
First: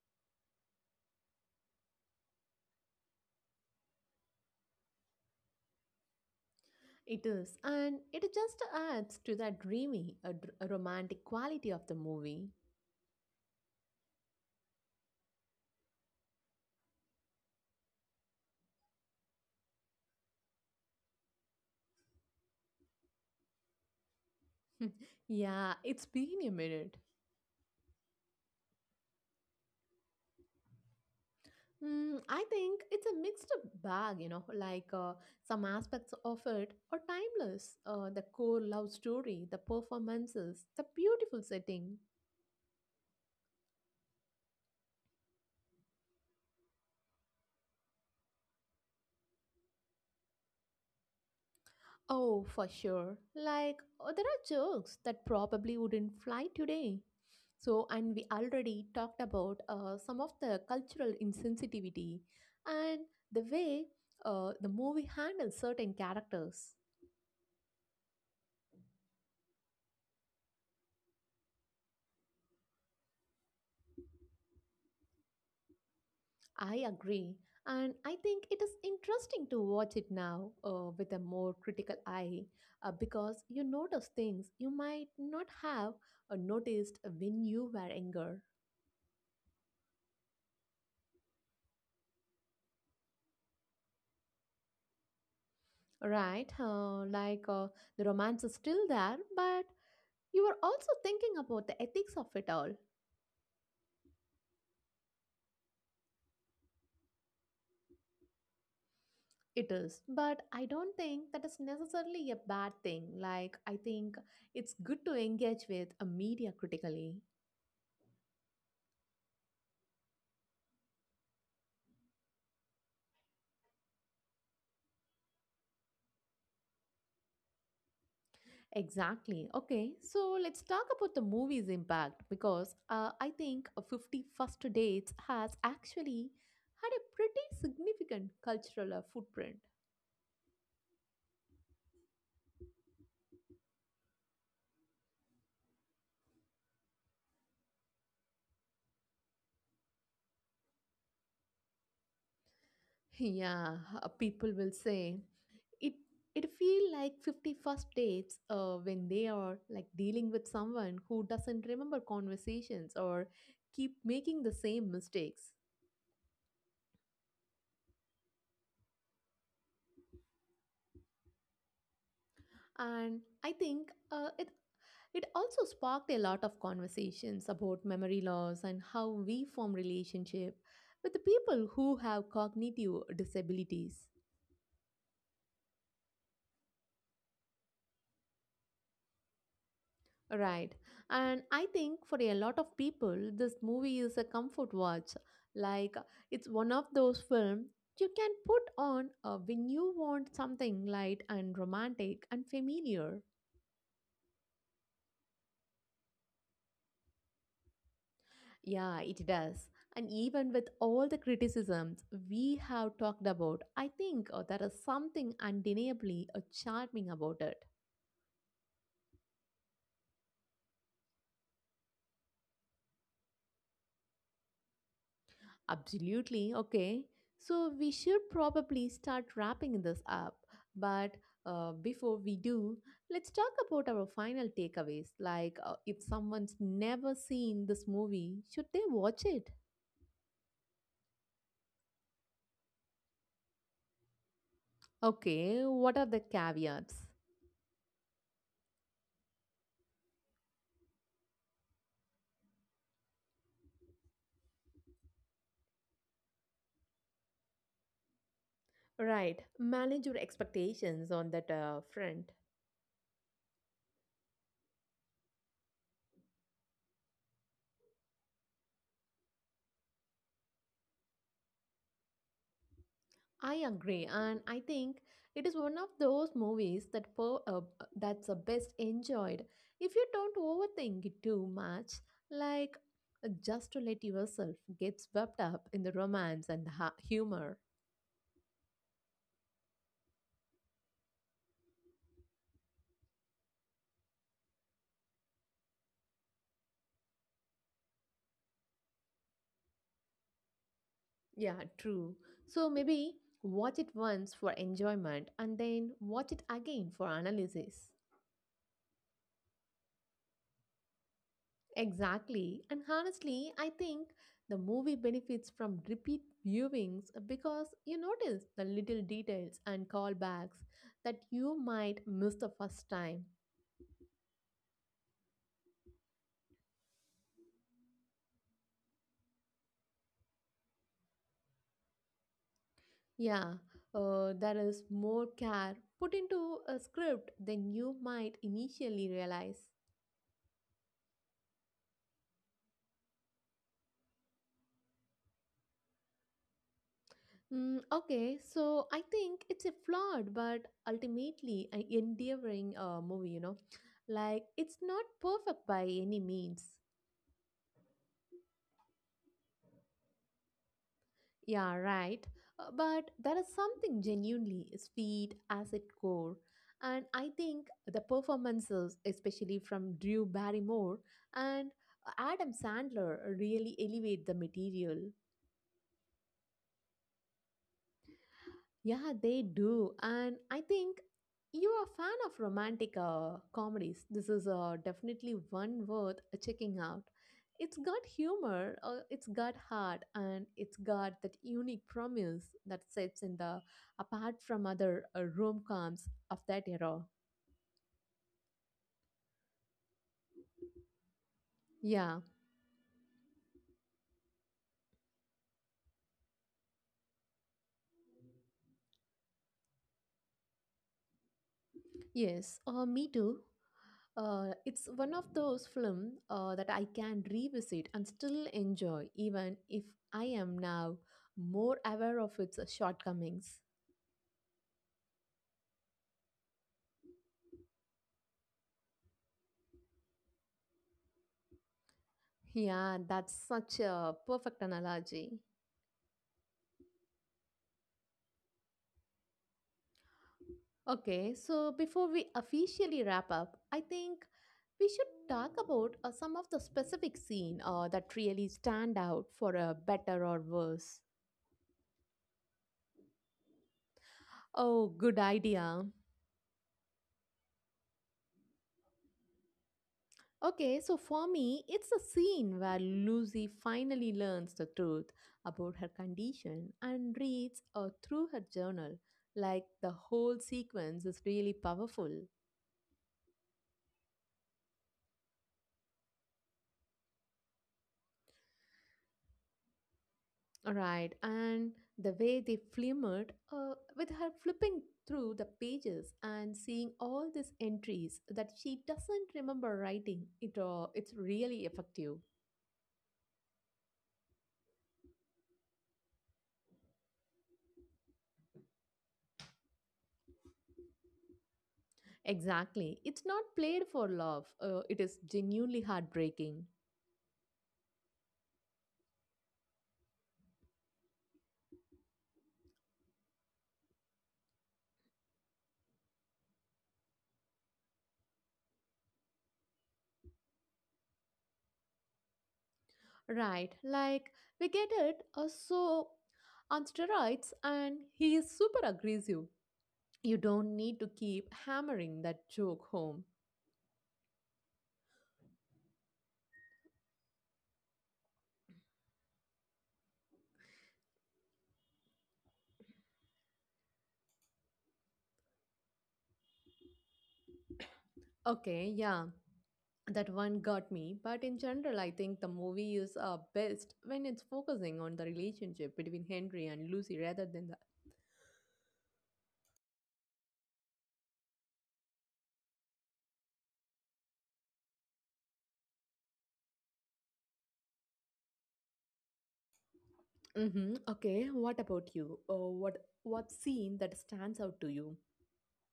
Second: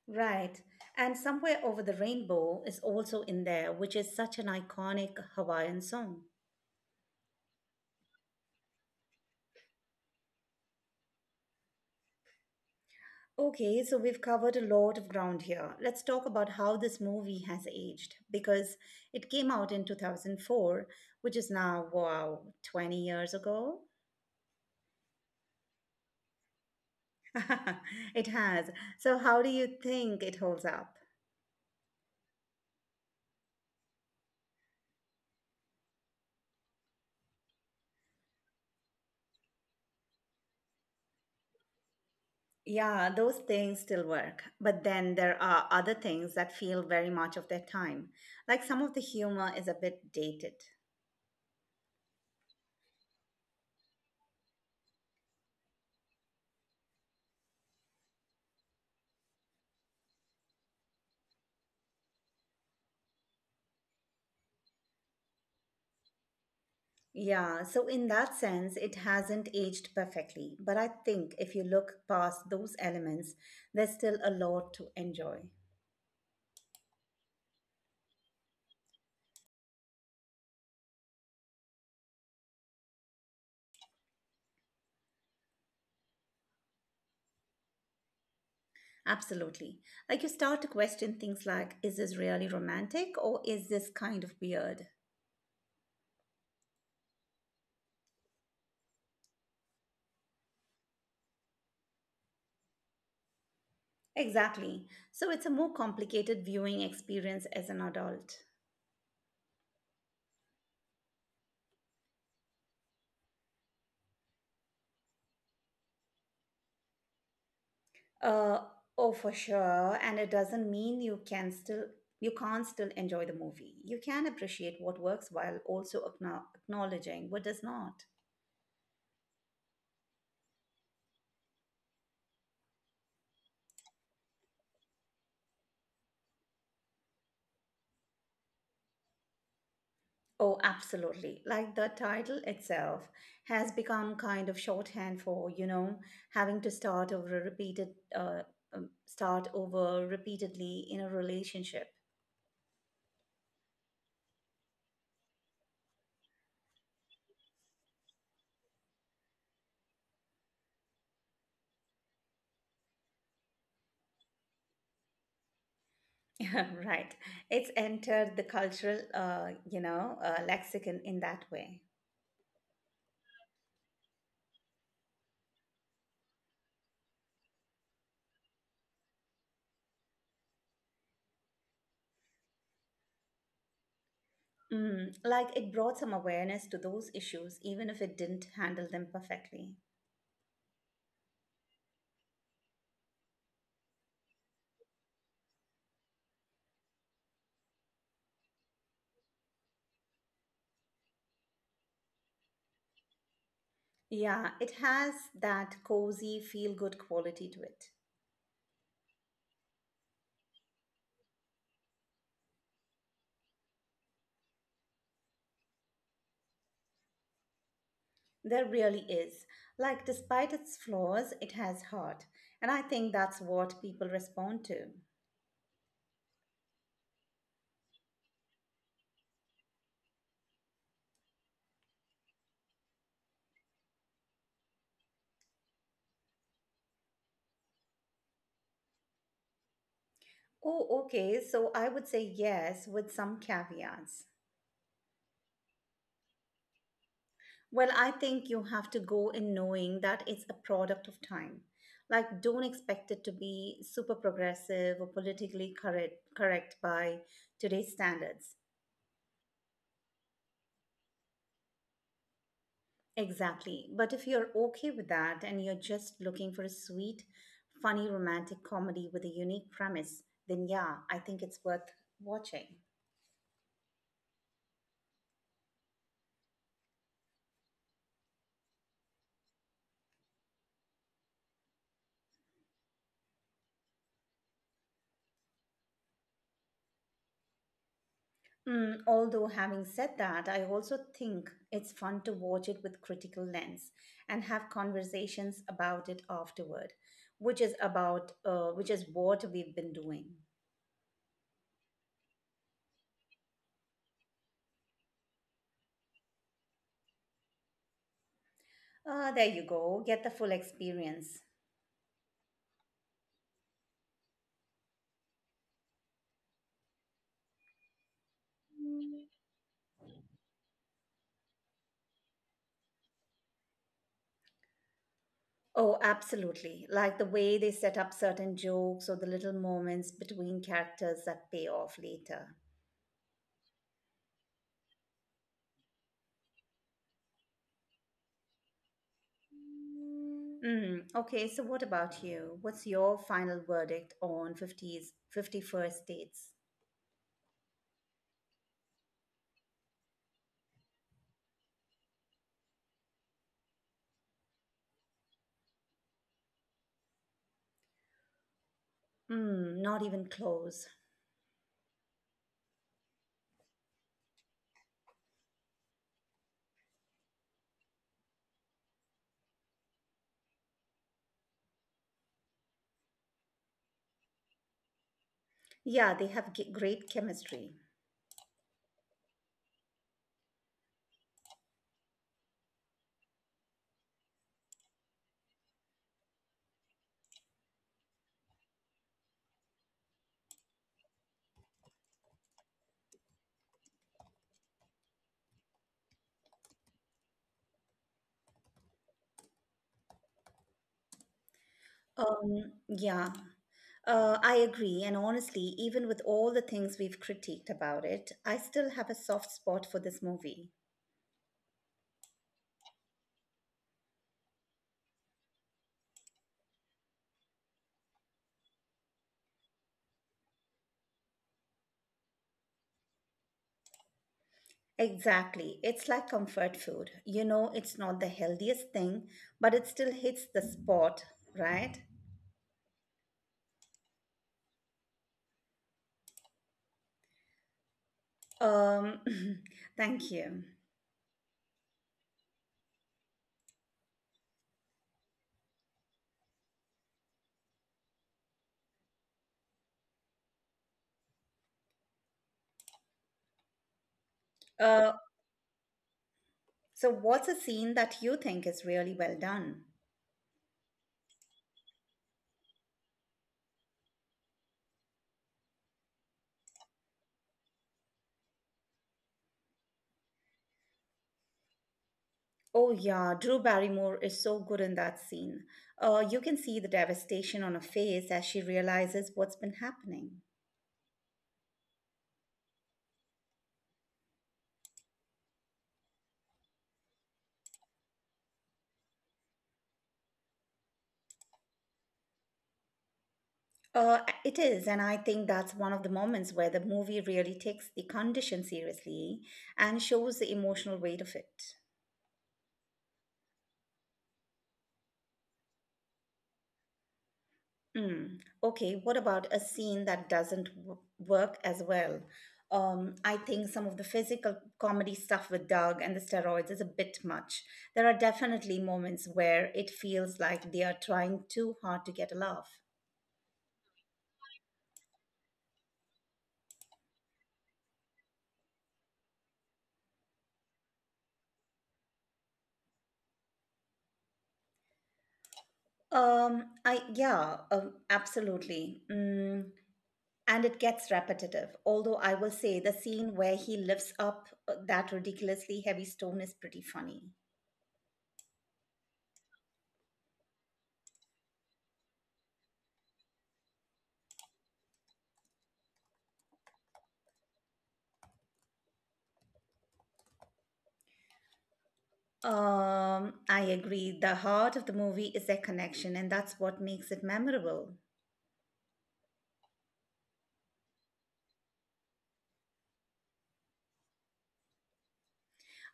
B: Right. And Somewhere Over the Rainbow is also in there, which is such an iconic Hawaiian song.
A: It is. And it just adds to that dreamy, romantic quality of the movie.
B: Okay, so we've covered a lot of ground here. Let's talk about how this movie has aged because it came out in 2004, which is now, wow, 20 years ago.
A: Yeah, it's been a minute.
B: It has. So, how do you think it holds up?
A: Mm, I think it's a mixed bag, you know, some aspects of it are timeless. The core love story, the performances, the beautiful setting.
B: Yeah, those things still work. But then there are other things that feel very much of their time. Like some of the humor is a bit dated.
A: Oh, for sure. Like, oh, there are jokes that probably wouldn't fly today. So, and we already talked about some of the cultural insensitivity and the way the movie handles certain characters.
B: Yeah, so in that sense, it hasn't aged perfectly. But I think if you look past those elements, there's still a lot to enjoy.
A: I agree. And I think it is interesting to watch it now with a more critical eye because you notice things you might not have noticed when you were younger.
B: Absolutely. Like you start to question things like is this really romantic or is this kind of weird?
A: Right, the romance is still there, but you are also thinking about the ethics of it all.
B: Exactly. So it's a more complicated viewing experience as an adult.
A: It is, but I don't think that is necessarily a bad thing. Like, I think it's good to engage with a media critically.
B: Uh, oh, for sure. And it doesn't mean you can still you can't still enjoy the movie. You can appreciate what works while also acknowledging what does not.
A: Exactly. Okay, so let's talk about the movie's impact because I think 50 First Dates has actually had a pretty significant cultural footprint.
B: Oh, absolutely. Like the title itself has become kind of shorthand for, you know, having to uh, start over repeatedly in a relationship.
A: Yeah, people will say it. It feel like 50 first dates when they are like dealing with someone who doesn't remember conversations or keep making the same mistakes.
B: Right. It's entered the cultural, lexicon in that way.
A: And I think it it also sparked a lot of conversations about memory loss and how we form relationship with the people who have cognitive disabilities.
B: Mm, like it brought some awareness to those issues, even if it didn't handle them perfectly.
A: Right. And I think for a lot of people, this movie is a comfort watch. Like it's one of those films you can put on when you want something light and romantic and familiar.
B: Yeah, it has that cozy, feel good quality to it.
A: Yeah, it does. And even with all the criticisms we have talked about, I think there is something undeniably charming about it.
B: There really is. Like, despite its flaws, it has heart. And I think that's what people respond to.
A: Absolutely. Okay. So we should probably start wrapping this up. But before we do, let's talk about our final takeaways. Like, if someone's never seen this movie, should they watch it?
B: Oh, okay. So I would say yes with some caveats.
A: Okay. What are the caveats?
B: Well, I think you have to go in knowing that it's a product of time. Like, don't expect it to be super progressive or politically correct, correct by today's standards.
A: Right. Manage your expectations on that front.
B: Exactly. But if you're okay with that and you're just looking for a sweet, funny romantic comedy with a unique premise, then yeah, I think it's worth watching.
A: I agree, and I think it is one of those movies that's best enjoyed if you don't overthink it too much, like just to let yourself get swept up in the romance and the humor.
B: Mm, although having said that, I also think it's fun to watch it with critical lens and have conversations about it afterward, which is what we've been doing.
A: Yeah, true. So maybe watch it once for enjoyment and then watch it again for analysis.
B: Ah, there you go, get the full experience.
A: Exactly. And honestly, I think the movie benefits from repeat viewings because you notice the little details and callbacks that you might miss the first time.
B: Oh, absolutely. Like the way they set up certain jokes or the little moments between characters that pay off later.
A: Yeah, there is more care put into a script than you might initially realize.
B: Mm, okay, so what about you? What's your final verdict on 51st dates?
A: Mm, okay, so I think it's a flawed but ultimately an endearing movie, you know. Like, it's not perfect by any means.
B: Mm, not even close.
A: Yeah, right. But there is something genuinely sweet as its core. And I think the performances, especially from Drew Barrymore and Adam Sandler, really elevate the material.
B: Yeah, they have great chemistry.
A: Yeah, they do. And I think you're a fan of romantic comedies. This is definitely one worth checking out. It's got humor, it's got heart, and it's got that unique promise that sets in the apart from other rom-coms of that era. Yeah,
B: Yeah, I agree. And honestly, even with all the things we've critiqued about it, I still have a soft spot for this movie.
A: yes, me too. It's one of those films that I can revisit and still enjoy, even if I am now more aware of its shortcomings.
B: Exactly. It's like comfort food. You know, it's not the healthiest thing, but it still hits the spot, right?
A: Yeah, that's such a perfect analogy.
B: Um, thank you.
A: Okay, so before we officially wrap up, I think we should talk about some of the specific scene that really stand out for a better or worse. Oh,
B: Uh,
A: good idea.
B: so, what's a scene that you think is really well done?
A: Okay, so for me, it's a scene where Lucy finally learns the truth about her condition and reads through her journal. Like the whole sequence is really powerful.
B: Oh, yeah, Drew Barrymore is so good in that scene. You can see the devastation on her face as she realizes what's been happening.
A: Right, and the way they flimmered with her flipping through the pages and seeing all these entries that she doesn't remember writing, it's really effective.
B: Uh, it is, and I think that's one of the moments where the movie really takes the condition seriously and shows the emotional weight of it.
A: Exactly, it's not played for love. It is genuinely heartbreaking.
B: Mm. Okay, what about a scene that doesn't work as well? I think some of the physical comedy stuff with Doug and the steroids is a bit much. There are definitely moments where it feels like they are trying too hard to get a laugh.
A: Right, like we get it. So on steroids, and he is super aggressive. You don't need to keep hammering that joke home.
B: Absolutely. Mm. And it gets repetitive. Although I will say the scene where he lifts up that ridiculously heavy stone is pretty funny.
A: Okay, yeah, that one got me. But in general, I think the movie is best when it's focusing on the relationship between Henry and Lucy rather than the.
B: I agree. The heart of the movie is their connection, and that's what makes it memorable.
A: Mm-hmm. Okay, what about you? Oh, what scene that stands out to you?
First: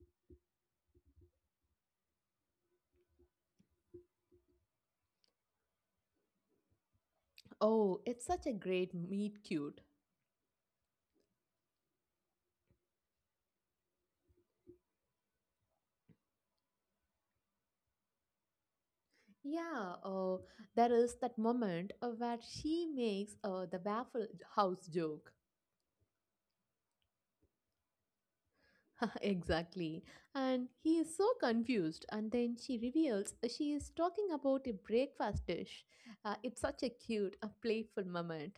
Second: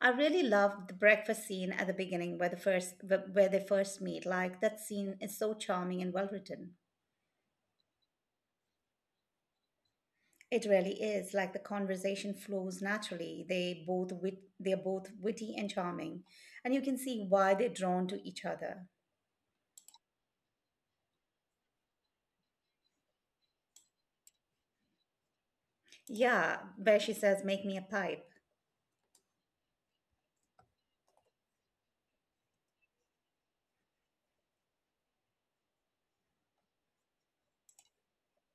B: I really loved the breakfast scene at the beginning, where they first meet. Like that scene is so charming and well written.
A: Oh, it's such a great meet cute.
B: It really is. Like the conversation flows naturally. They're both witty and charming, and you can see why they're drawn to each other.
A: Yeah, there is that moment where she makes the Waffle House joke.
B: Yeah, where she says, "Make me a pipe."
A: Exactly. And he is so confused. And then she reveals she is talking about a breakfast dish. It's such a cute, a playful moment.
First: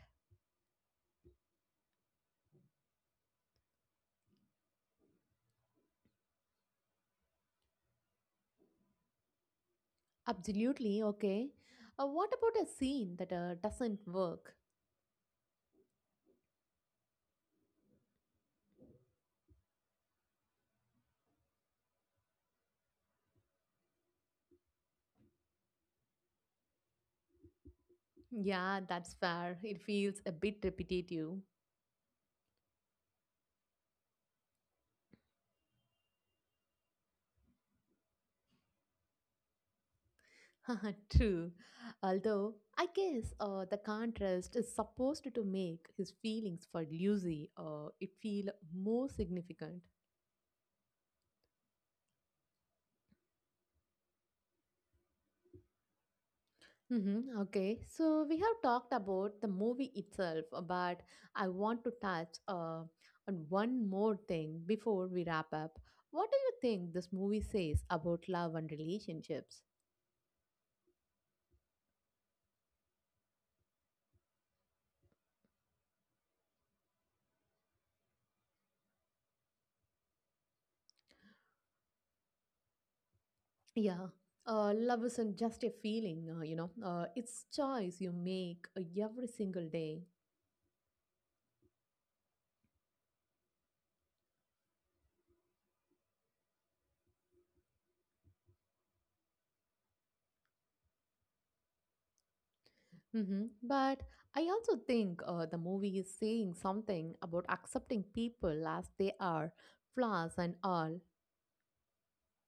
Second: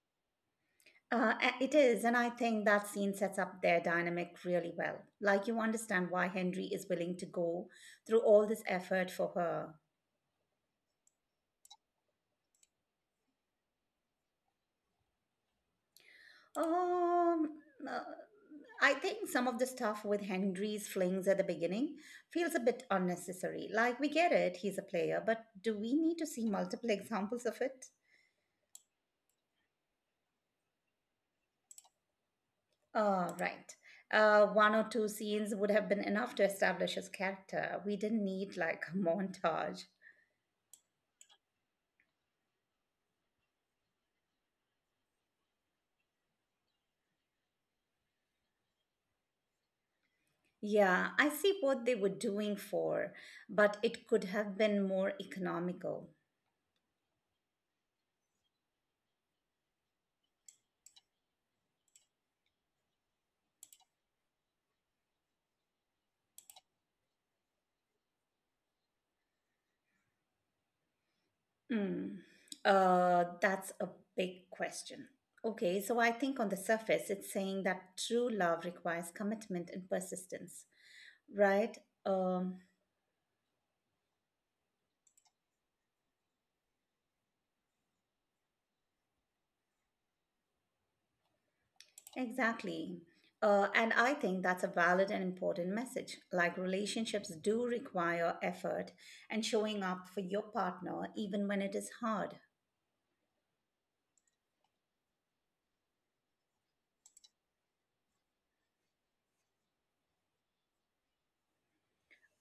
B: It is, and I think that scene sets up their dynamic really well. Like, you understand why Henry is willing to go through all this effort for her.
A: Absolutely, okay. What about a scene that doesn't work?
B: Um, uh, I think some of the stuff with Henry's flings at the beginning feels a bit unnecessary. Like, we get it, he's a player, but do we need to see multiple examples of it?
A: Yeah, that's fair. It feels a bit repetitive.
B: Right. One or two scenes would have been enough to establish his character. We didn't need like a montage.
A: True. Although, I guess the contrast is supposed to make his feelings for Lucy it feel more significant.
B: Yeah, I see what they were doing for, but it could have been more economical.
A: Mm-hmm. Okay, so we have talked about the movie itself, but I want to touch on one more thing before we wrap up. What do you think this movie says about love and relationships?
B: Mm. That's a big question. Okay, so I think on the surface, it's saying that true love requires commitment and persistence, right? Um,
A: Yeah, love isn't just a feeling, it's choice you make every single day.
B: exactly. And I think that's a valid and important message. Like relationships do require effort and showing up for your partner, even when it is hard.
A: But I also think the movie is saying something about accepting people as they are, flaws and all.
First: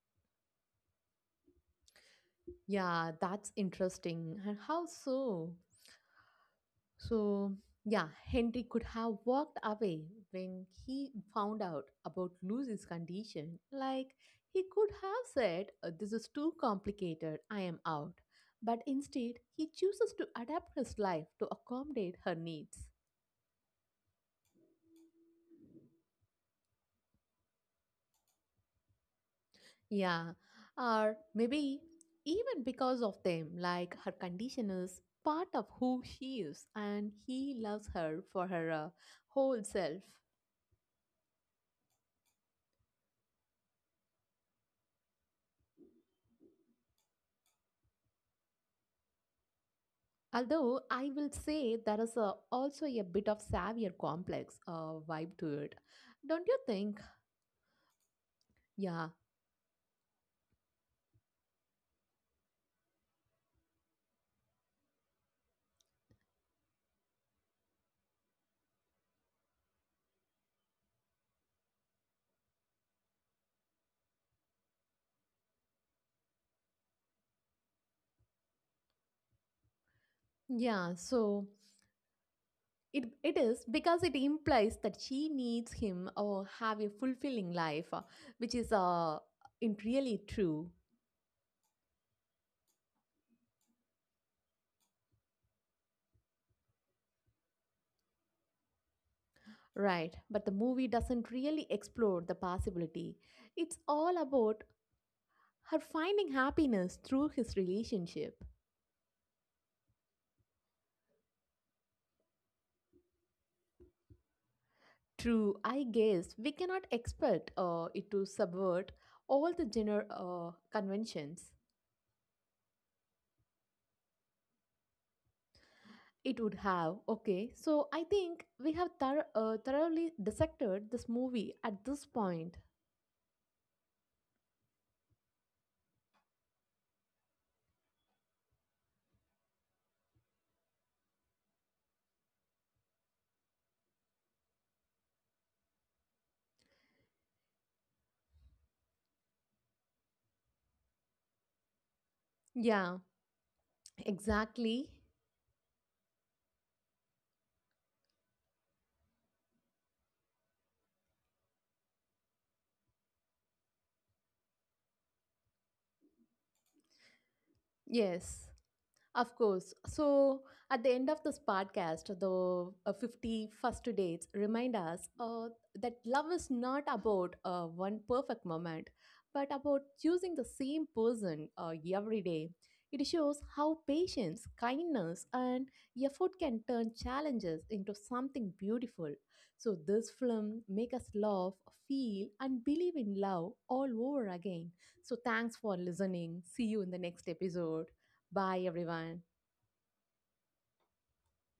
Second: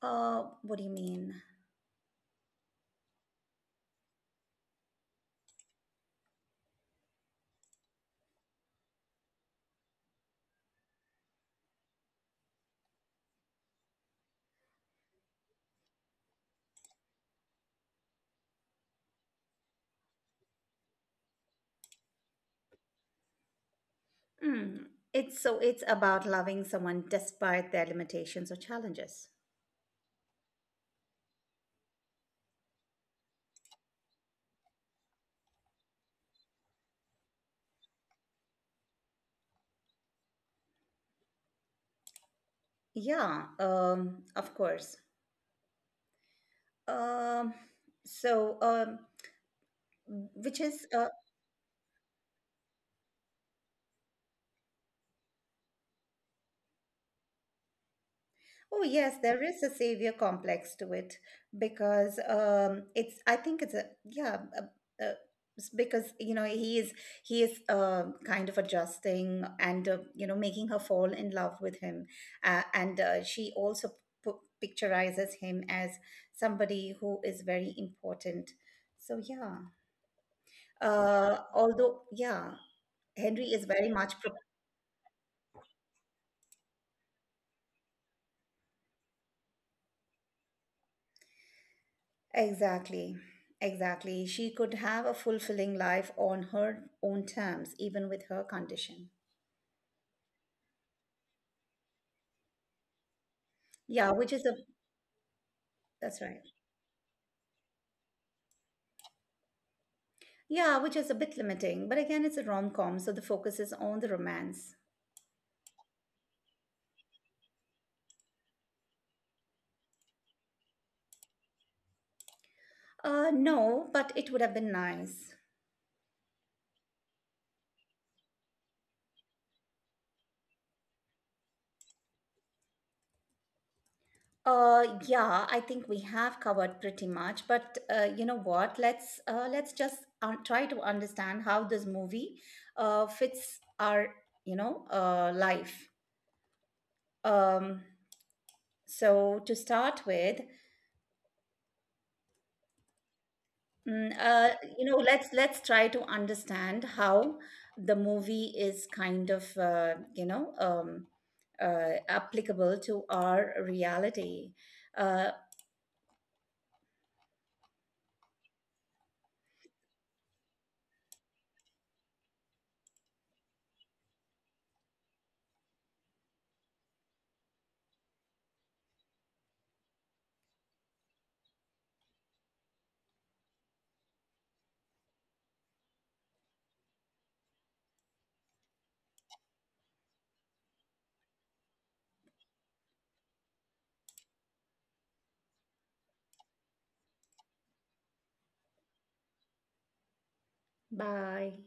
B: What do you mean?
A: Yeah, that's interesting. And how so? So, yeah, Henry could have walked away when he found out about Lucy's condition. Like, he could have said, "This is too complicated, I am out." But instead, he chooses to adapt his life to accommodate her needs.
B: Mm. It's about loving someone despite their limitations or challenges.
A: Yeah, or maybe even because of them, like her condition is part of who she is and he loves her for her whole self.
B: Yeah, of course. Um, so which
A: Although
B: is
A: I will say there is also a bit of savior complex vibe to it. Don't you think?
B: Oh
A: Yeah,
B: yes, there is a savior complex to it because it's. I think it's a yeah. A, it's because you know he is kind of adjusting and you know making her fall in love with him, and she also picturizes him as somebody who is very important. So yeah,
A: yeah.
B: uh,
A: So
B: although yeah,
A: it,
B: Henry
A: it
B: is
A: is
B: very
A: because
B: much
A: it implies that she needs him or have a fulfilling life, which is in really true.
B: Exactly. Exactly. She could have a fulfilling life on her own terms, even with her condition.
A: Right, but the movie doesn't really explore the possibility. It's
B: Yeah,
A: all
B: which is a,
A: about her
B: that's
A: finding
B: right.
A: happiness through his relationship.
B: Yeah, which is a bit limiting. But again, it's a rom-com, so the focus is on the romance.
A: True, I guess we cannot expect it to subvert all the gender conventions.
B: No, but it would have been nice.
A: It would have. Okay, so I think we have thoroughly dissected this movie at this point.
B: Yeah, I think we have covered pretty much, but you know what? Let's just try to understand how this movie fits our, you know, life. Um, So to start with,
A: Yeah,
B: mm, uh, you
A: exactly.
B: know, let's try to understand how the movie is kind of applicable to our reality. Uh,
A: Yes. Of course. So, at the end of this podcast, the 50 first dates remind us that love is not about one perfect moment, but about choosing the same person every day. It shows how patience, kindness, and effort can turn challenges into something beautiful. So, this film make us love, feel, and believe in love all over again. So, thanks for listening. See you in the next episode. Bye, everyone.
B: Bye.